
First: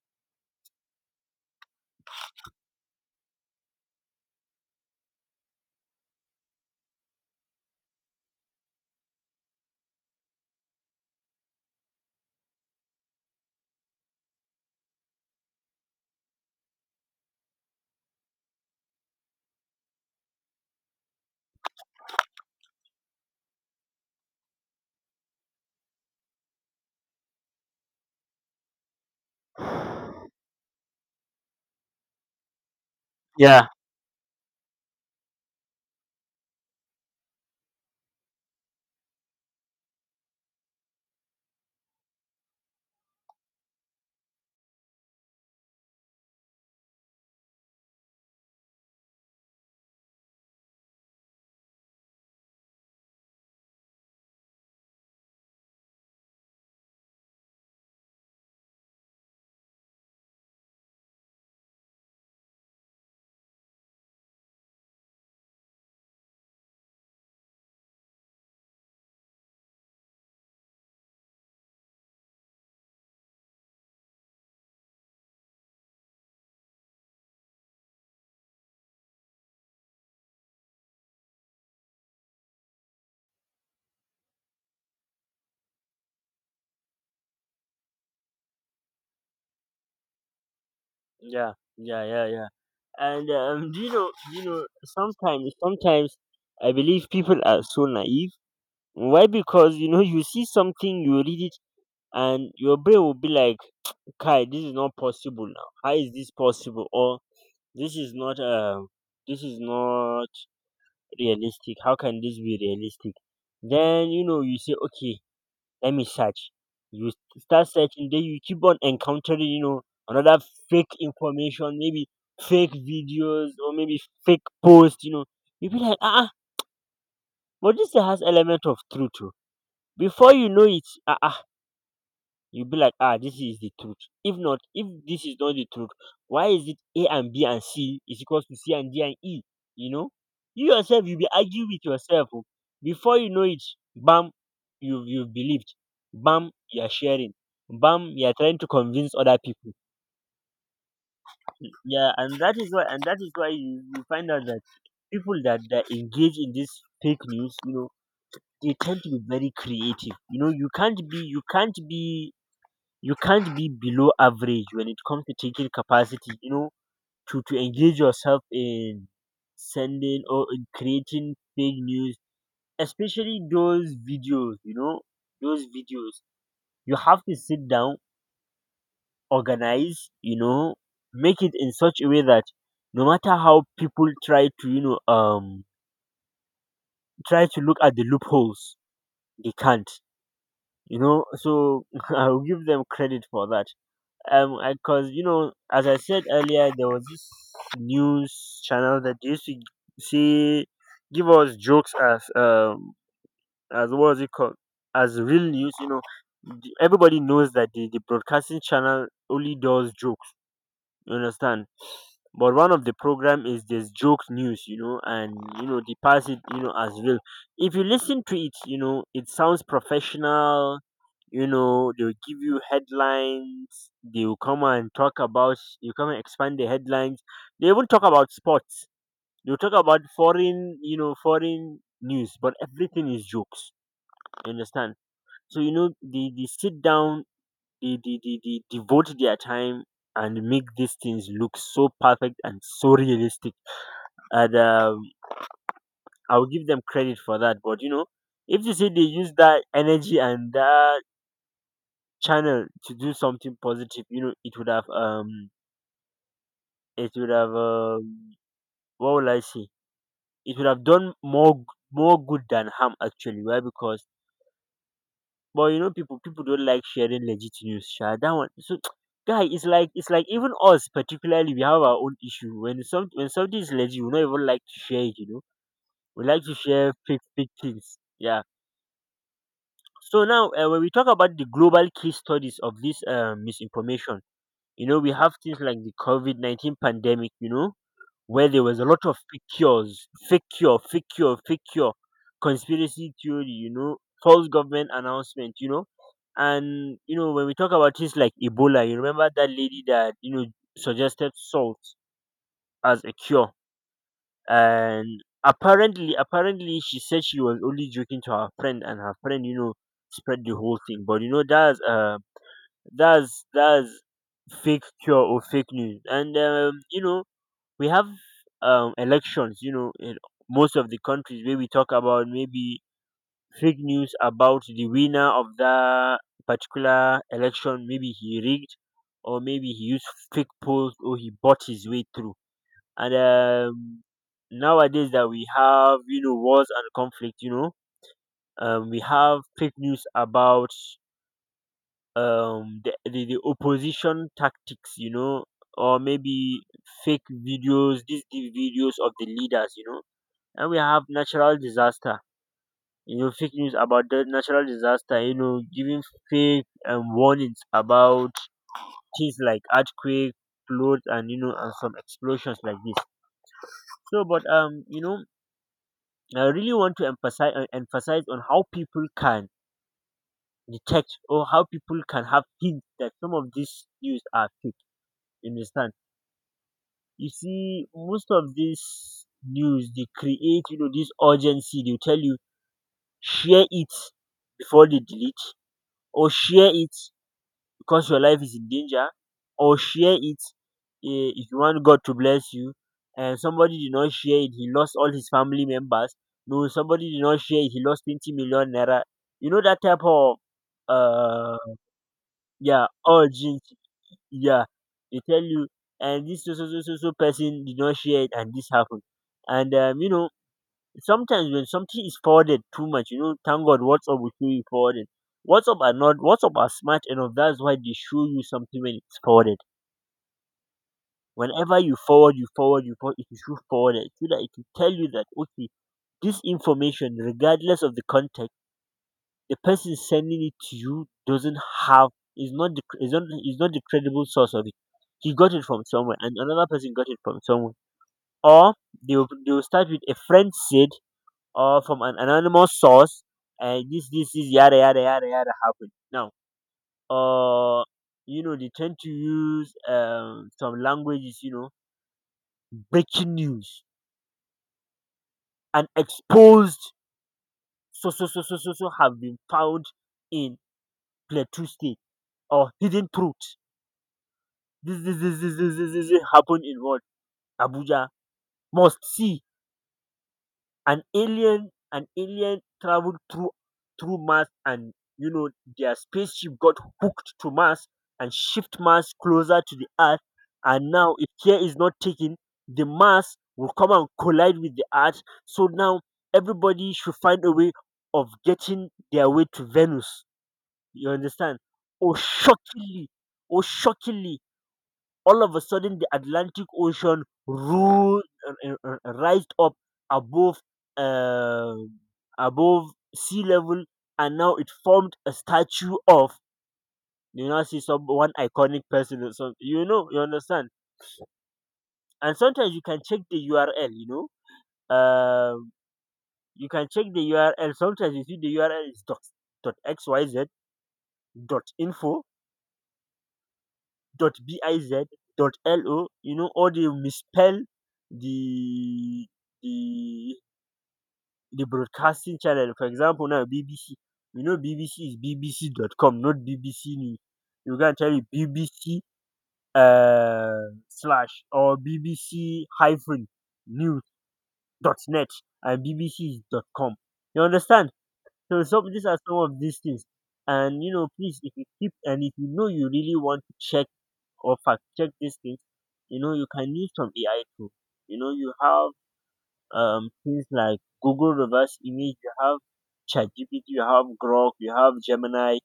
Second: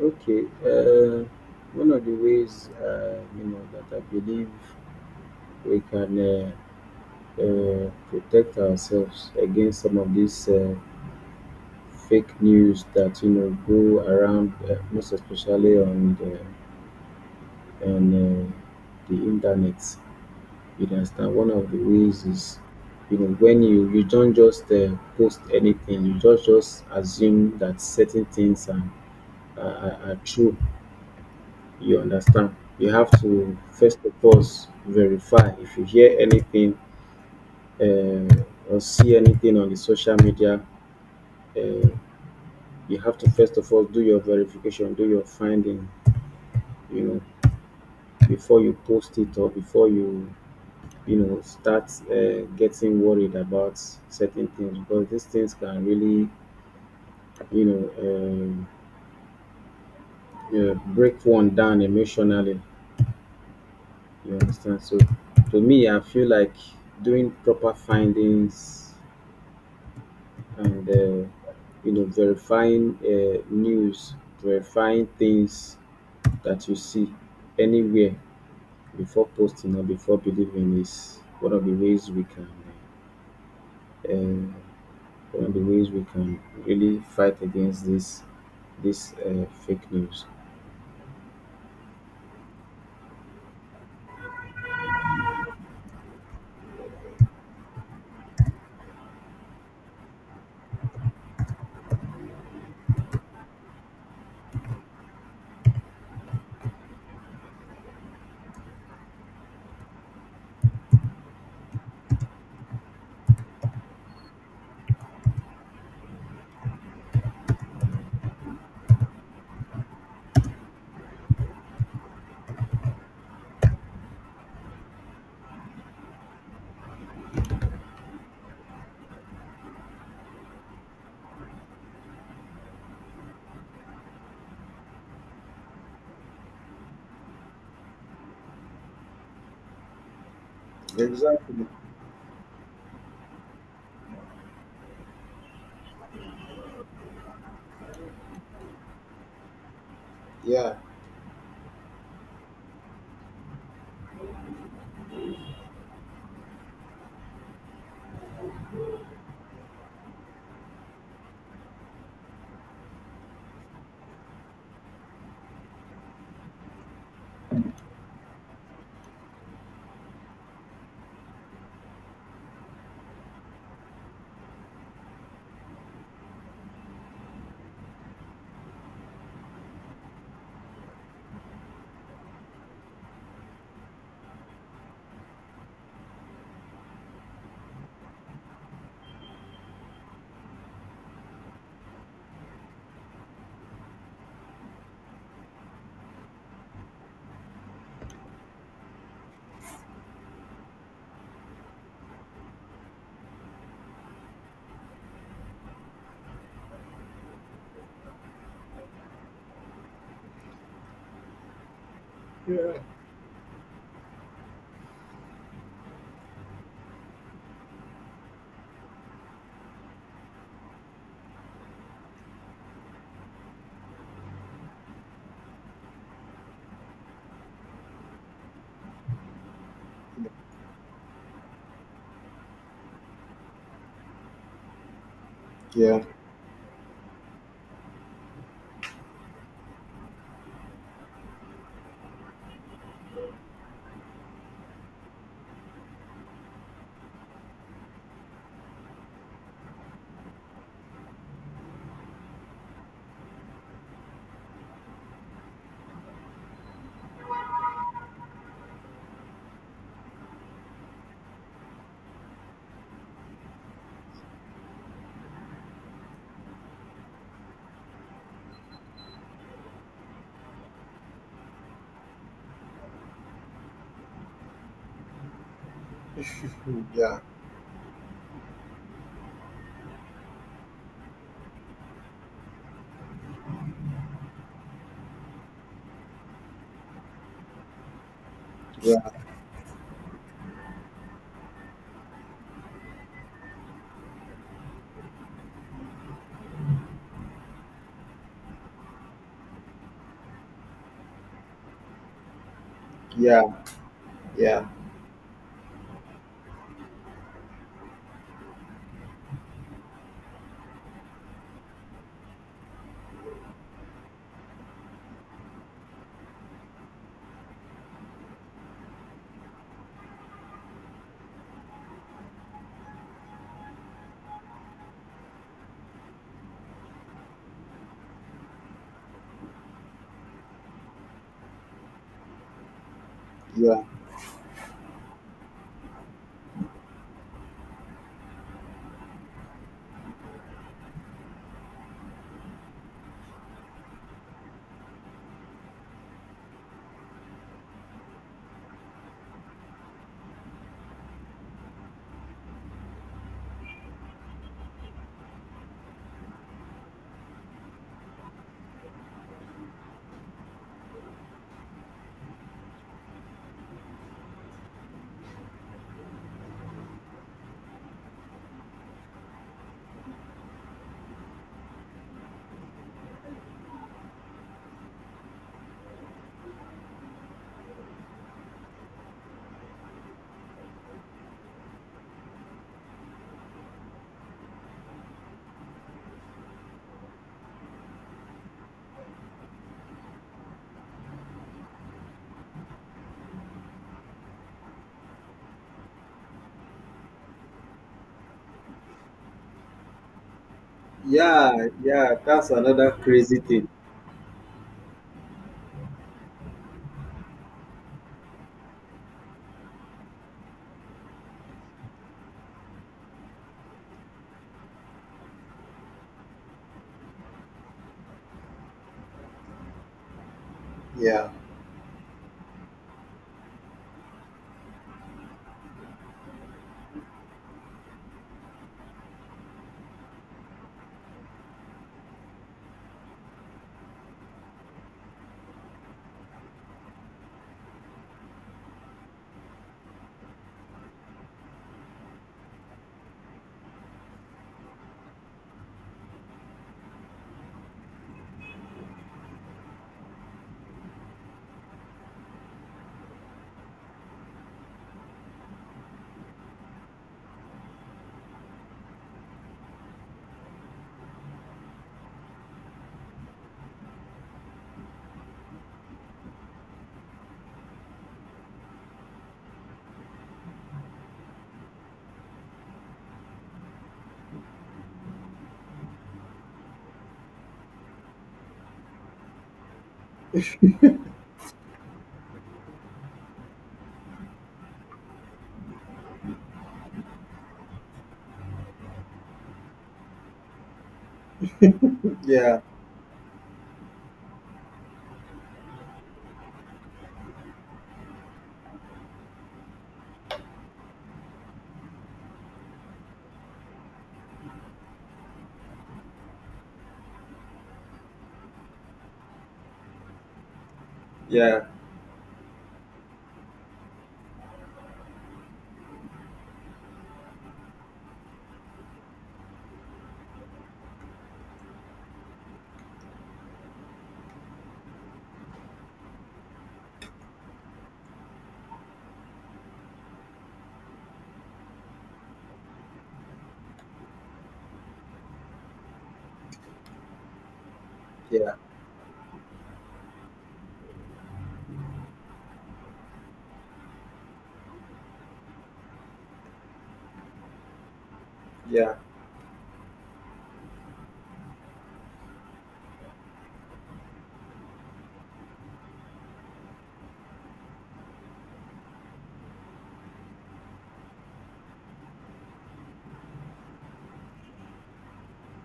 S2: Okay. One of the ways, you know, that I believe we can— protect ourselves against some of these fake news that you know go around, most especially on the internet. You understand? One of the ways is, you know, when you don't just post anything, you just assume that certain things are— are true. You understand? You have to
S1: Yeah.
S2: first of all verify if you hear anything uh, or see anything on the social media. Uh, you have to first of all do your verification, do your finding, you know, before you post it or before you, you know, start getting worried about certain things, because these things can really, you know, um, break one down emotionally. You understand? So, to me, I feel like doing proper findings and you know, verifying news, verifying things that you see anywhere before posting or before believing is one of the ways we can— uh, really fight against this fake news.
S1: Yeah, yeah, yeah, yeah. And do you know, sometimes, I believe people are so naive. Why? Because you see something, you read it, and your brain will be like, "Kai, this is not possible now. How is this possible? Or this is not realistic. How can this be realistic?" Then you say, "Okay, let me search." You start searching, then you keep on encountering, another fake information, maybe fake videos or maybe fake posts. You be like, "Ah, ah, but this has element of truth." too." Before you know it, ah, ah, you be like, ah, this is the truth. If not, if this is not the truth, why is it A and B and C is equals to C and D and E you know you yourself, you be
S2: Exactly.
S1: arguing with yourself, oh. Before you know it, bam, you believed, bam, you're sharing, bam, you're trying to convince other people.
S2: Yeah.
S1: Yeah, and that is why you find out that people that engage in this fake news, they tend to be very creative. You can't be below average when it comes to taking capacity, to engage yourself in sending or in creating fake news, especially those videos, those videos. You have to sit down, organize, make it in such a way that no matter how people try to try to look at the loopholes, they can't. So I'll give them credit for that. Because, as I said earlier, there was this news channel that used to see give us jokes as as, what was it called, as real news. Everybody knows that the broadcasting channel only does jokes, you understand, but one of the program is this joke news, and they pass it as real. If you listen to it, it sounds professional. They'll give you headlines, they'll come and talk about, you come and expand the headlines, they even talk about sports, they'll talk about foreign, foreign news, but everything is jokes, you understand. So they sit down, they devote their time and make these things look so perfect and so realistic. And I'll give them credit for that. But, if they say they use that energy and that channel to do something positive, it would have, what will I say? It would have done more good than harm actually. Why? Because, but, people don't like sharing legit news. Sha that one so. Guy, it's like even us particularly, we have our own issue. When something is legit, we don't even like to share it. We like to share
S2: Yeah.
S1: fake things. Yeah. So now, when we talk about the global case studies of this misinformation, you know, we have things like the COVID-19 pandemic. You know, where there was a lot
S2: Yeah.
S1: of fake cures, fake cure, fake cure, fake cure, conspiracy theory. You know, false government announcement. You know, and you know when we talk about things like Ebola, you remember that lady that suggested salt as a cure.
S2: Yeah. Yeah.
S1: And apparently she said she was only joking to her friend, and her friend spread the whole thing. But you know that's that's fake cure or fake news. And you know we have elections, you know, in most of the countries, where we talk about maybe fake news about the winner of that particular election. Maybe he rigged, or maybe he used fake polls, or he bought his way through. And
S2: Yeah.
S1: nowadays that we have, you know, wars and conflict, you know, we have fake news about the opposition tactics, you know. Or maybe fake videos, these the videos of the leaders, you know. And we have natural disaster, you know, fake news about the natural disaster, you know, giving fake warnings about things like earthquake, floods, and you know, and some explosions like this. So but you know I really want to emphasize on how people can detect, or how people can have hints that some of these news are fake. You understand? You see, most of these news they create, you know, this urgency. They tell you share it before they delete, or share it because your life is in danger, or share it, eh, if you want god to bless you, and somebody did not share it he lost all his family members. No, somebody did not share it he lost 20 million naira. You know that type of uh
S2: Yeah. Yeah. That's
S1: yeah,
S2: another crazy
S1: urgent,
S2: thing.
S1: yeah, they tell you. And this so so so so so person did not share it and this happened. And you know sometimes when something is forwarded too much, you know, thank God WhatsApp will show you forwarded. WhatsApp are not WhatsApp are smart enough. That's why they show you something when it's forwarded.
S2: Yeah.
S1: Whenever you forward, you forward, you forward, it will show forwarded, so that it will tell you that okay, this information, regardless of the context, the person sending it to you doesn't have, is not the credible source of it. He got it from somewhere, and another person got it from somewhere. Or they will start with, a friend said, or from an anonymous source, and this is yada yada yada yada happened now. uh you know they tend to use some languages, you know, breaking news, and exposed, so so so so so so have been found in plateau state, or hidden truth, this happened in, what, Abuja, must see. An alien traveled through, through Mars, and you know their spaceship got hooked to Mars and shift Mars closer to the Earth. And now if care is not taken, the Mars will come and collide with the Earth. So now everybody should find a way of getting their way to Venus. You understand? Oh
S2: Yeah.
S1: shockingly, oh shockingly all of a sudden the Atlantic Ocean rose, rised up above uh, above sea level, and now it formed a statue of, you know, see some one iconic person or something. You know, you understand.
S2: Yeah.
S1: And sometimes you can check the URL. You know, you can check the URL. Sometimes you see the URL is dot, dot xyz, dot info, dot biz, dot lo. You know, or they misspell the the the broadcasting channel. For example, now BBC. You know BBC is bbc.com, not BBC News. You can tell you
S2: Yeah.
S1: BBC slash, or BBC-news.net, and BBC is .com. You understand? So some,
S2: Yeah.
S1: these are some of these things. And you know, please, if you keep, and if you know you really want to check or fact check these things, you know you can use some AI tool. You know you have things like Google Reverse Image, you have ChatGPT, you have Grok, you have Gemini,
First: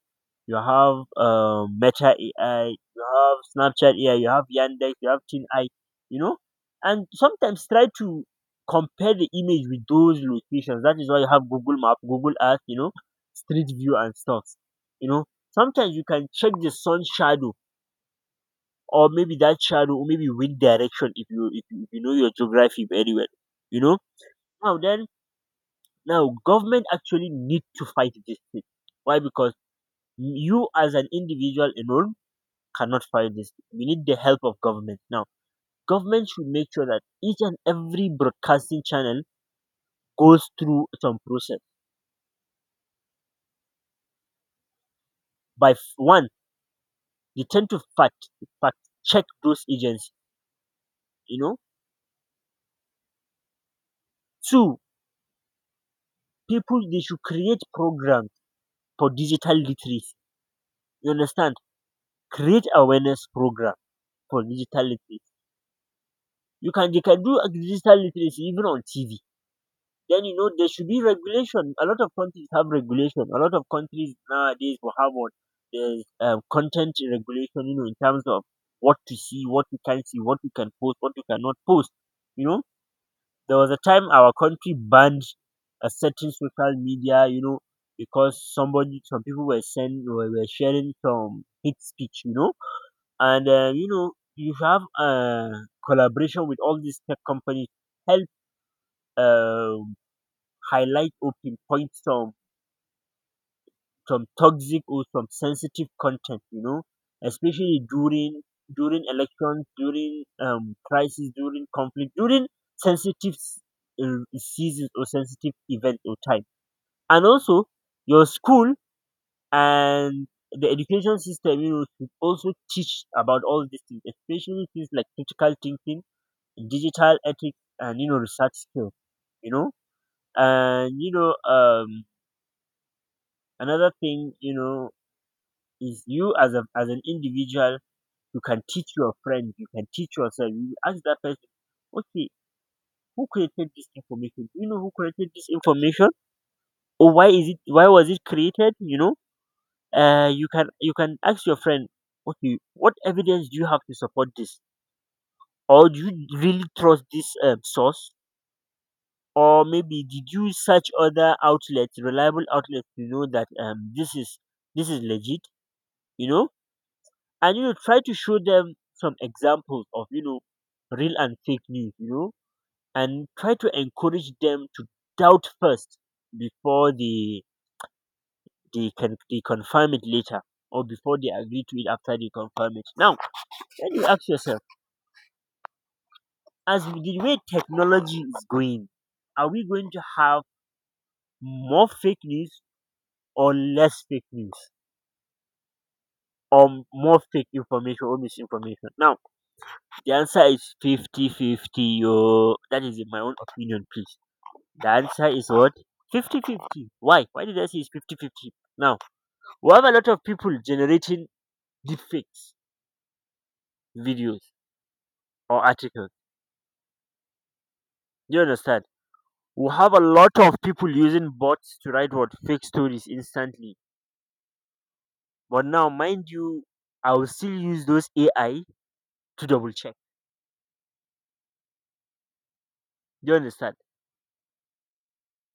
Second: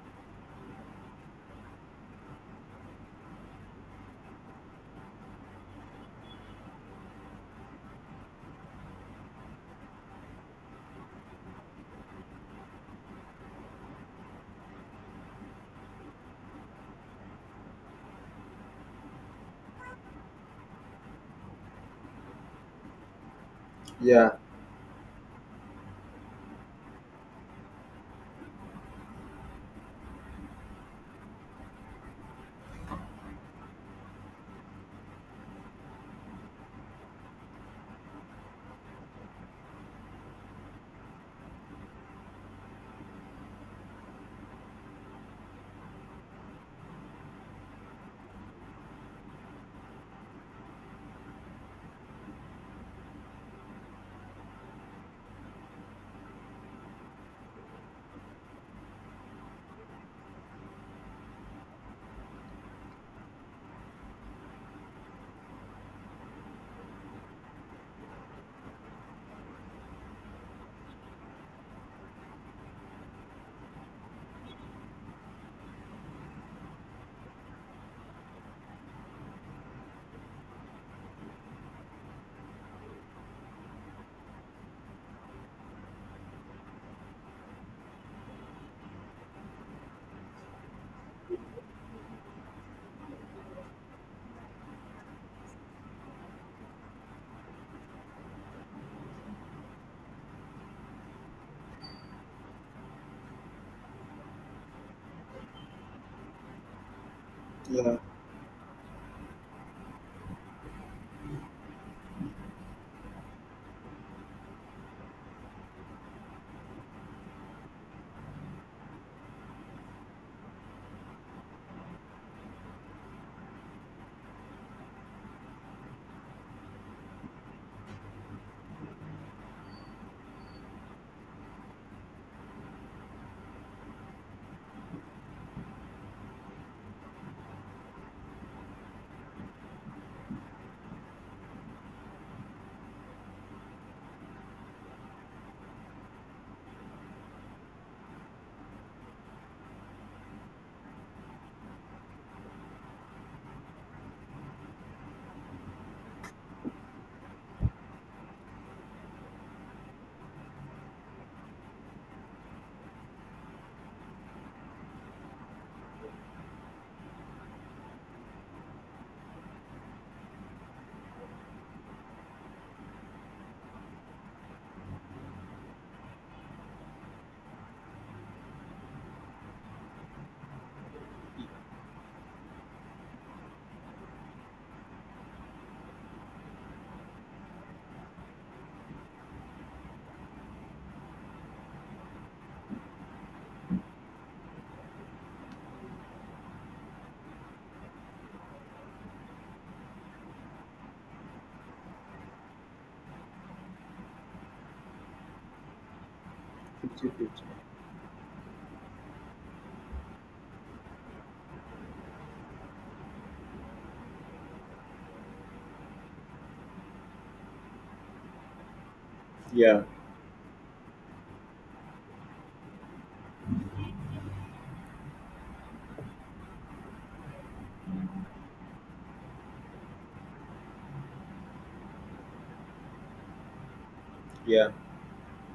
S1: you have Meta AI, you have Snapchat AI, you have Yandex, you have TinEye, you know. And sometimes try to compare the image with those locations. That is why you have Google Map, Google Earth, you know, Street View and stuff. You know, sometimes you can check the sun shadow, or maybe that shadow, or maybe wind direction, if you if you know your geography very well. You know,
S2: Yeah.
S1: now then, now, government actually need to fight this thing. Why? Because you as an individual alone cannot fight this. We need the help of government. Now, government should make sure that each and every broadcasting channel goes through some process. One, they tend to fact check those agents. You know, two, people they should create programs for digital literacy. You understand? Create awareness program for digital literacy. You can, they can do a digital literacy even on TV. Then you know there should be regulation. A lot of countries have regulation. A lot of countries nowadays will have what, there's content regulation. You know, in terms of what to see, what you can see, what you can post, what you cannot post. You know, there was a time our country banned a certain social media. You know, because somebody, some people were send, were sharing some hate speech. You know, and you know you have collaboration with all these tech companies. Help. Uh, Highlight or pinpoint some toxic or some sensitive content, you know, especially
S2: Yeah.
S1: during, during elections, during crisis, during conflict, during sensitive seasons, or sensitive event or time. And also your school and the education system, you know, should also teach about all these things, especially things like critical thinking, digital ethics, and you know, research skills, you know. And you know, another thing, you know, is you as a, as an individual, you can teach your friend, you can teach yourself. You ask that person, okay, who created this information? Do you know who created this information? Or why is it, why was it created? You know? You can, ask your friend, okay, what evidence do you have to support this? Or do you really trust this source? Or maybe did you search other outlets, reliable outlets, to know that this is, this is legit? You know? And you know try to show them some examples of, you know, real and fake news, you know. And try to encourage them to doubt first before they can, they confirm it later, or before they agree to it after they confirm it now. Then you ask yourself, as with the way technology is going, are we going to have more fake news or less fake news, or more fake information or misinformation. Now the answer is 50-50. 50, yo, that is in my own opinion, please. The answer is what? 50-50.
S2: 50
S1: Why?
S2: fifty.
S1: Why did I say it's 50-50? Now, we have a lot of people generating deepfakes, videos or articles. You understand? We
S2: Yeah.
S1: have a lot of people using bots to write what fake stories instantly. But now, mind you, I will still use those AI to double check. You understand?
S2: Yeah.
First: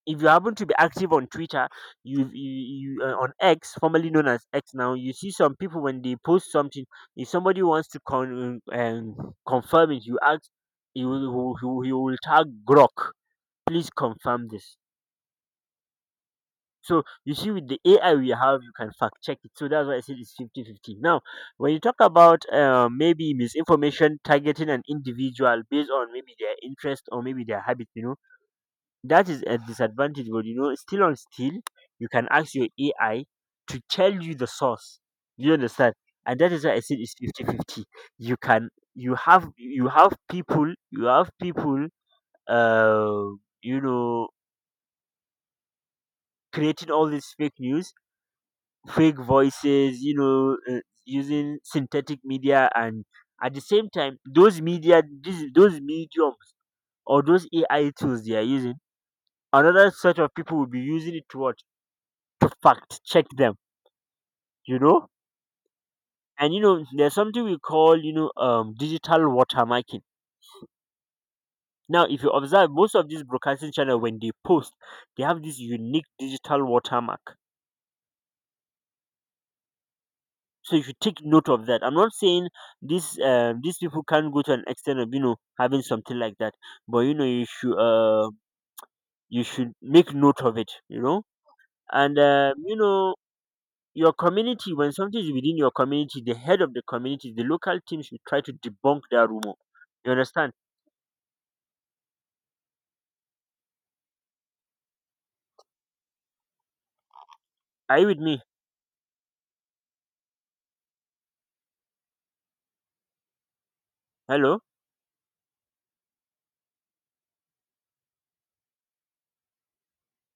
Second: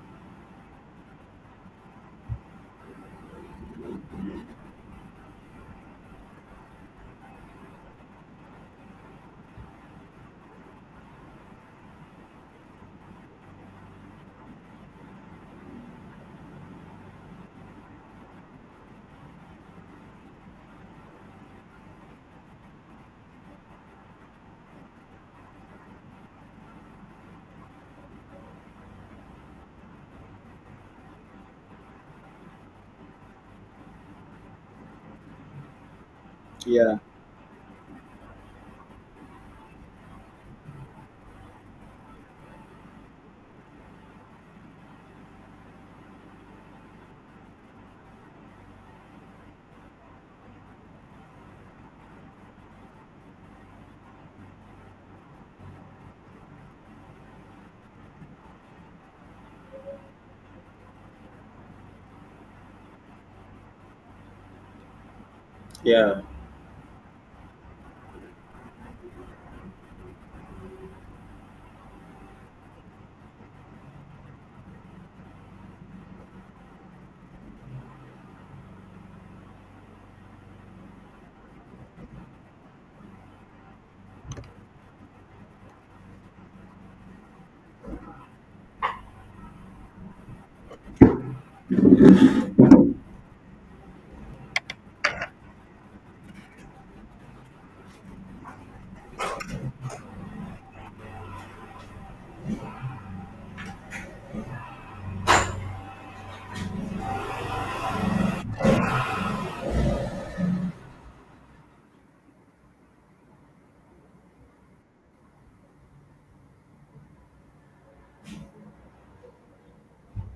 S1: If you happen to be active on Twitter, you on X, formerly known as X now, you see some people when they post something, if somebody wants to con confirm it, you ask, you will, he will tag Grok, please confirm this. So you see, with the AI we have, you can fact check it. So that's why I said it's 50-50. Now, when you talk about maybe misinformation targeting an individual based on maybe their interest, or maybe their habit, you know that is a disadvantage. But you know still on still, you can ask your AI to tell you the source. You understand? And that is why I said
S2: Yeah.
S1: it's 50-50. You can, you have people, uh you know, creating all this fake news, fake voices, you know, using synthetic media, and at the same time, those media, those mediums, or those AI tools they are using, another set of people will be using it to what, to fact check them, you know.
S2: Yeah.
S1: And you know there's something we call, you know, digital watermarking. Now if you observe most of these broadcasting channel when they post, they have this unique digital watermark. So if you take note of that, I'm not saying this, these people can't go to an extent of, you know, having something like that, but you know you should, you should make note of it, you know. And you know, your community, when something is within your community, the head of the community, the local team, should try to debunk that rumor. You understand? Are you with me? Hello?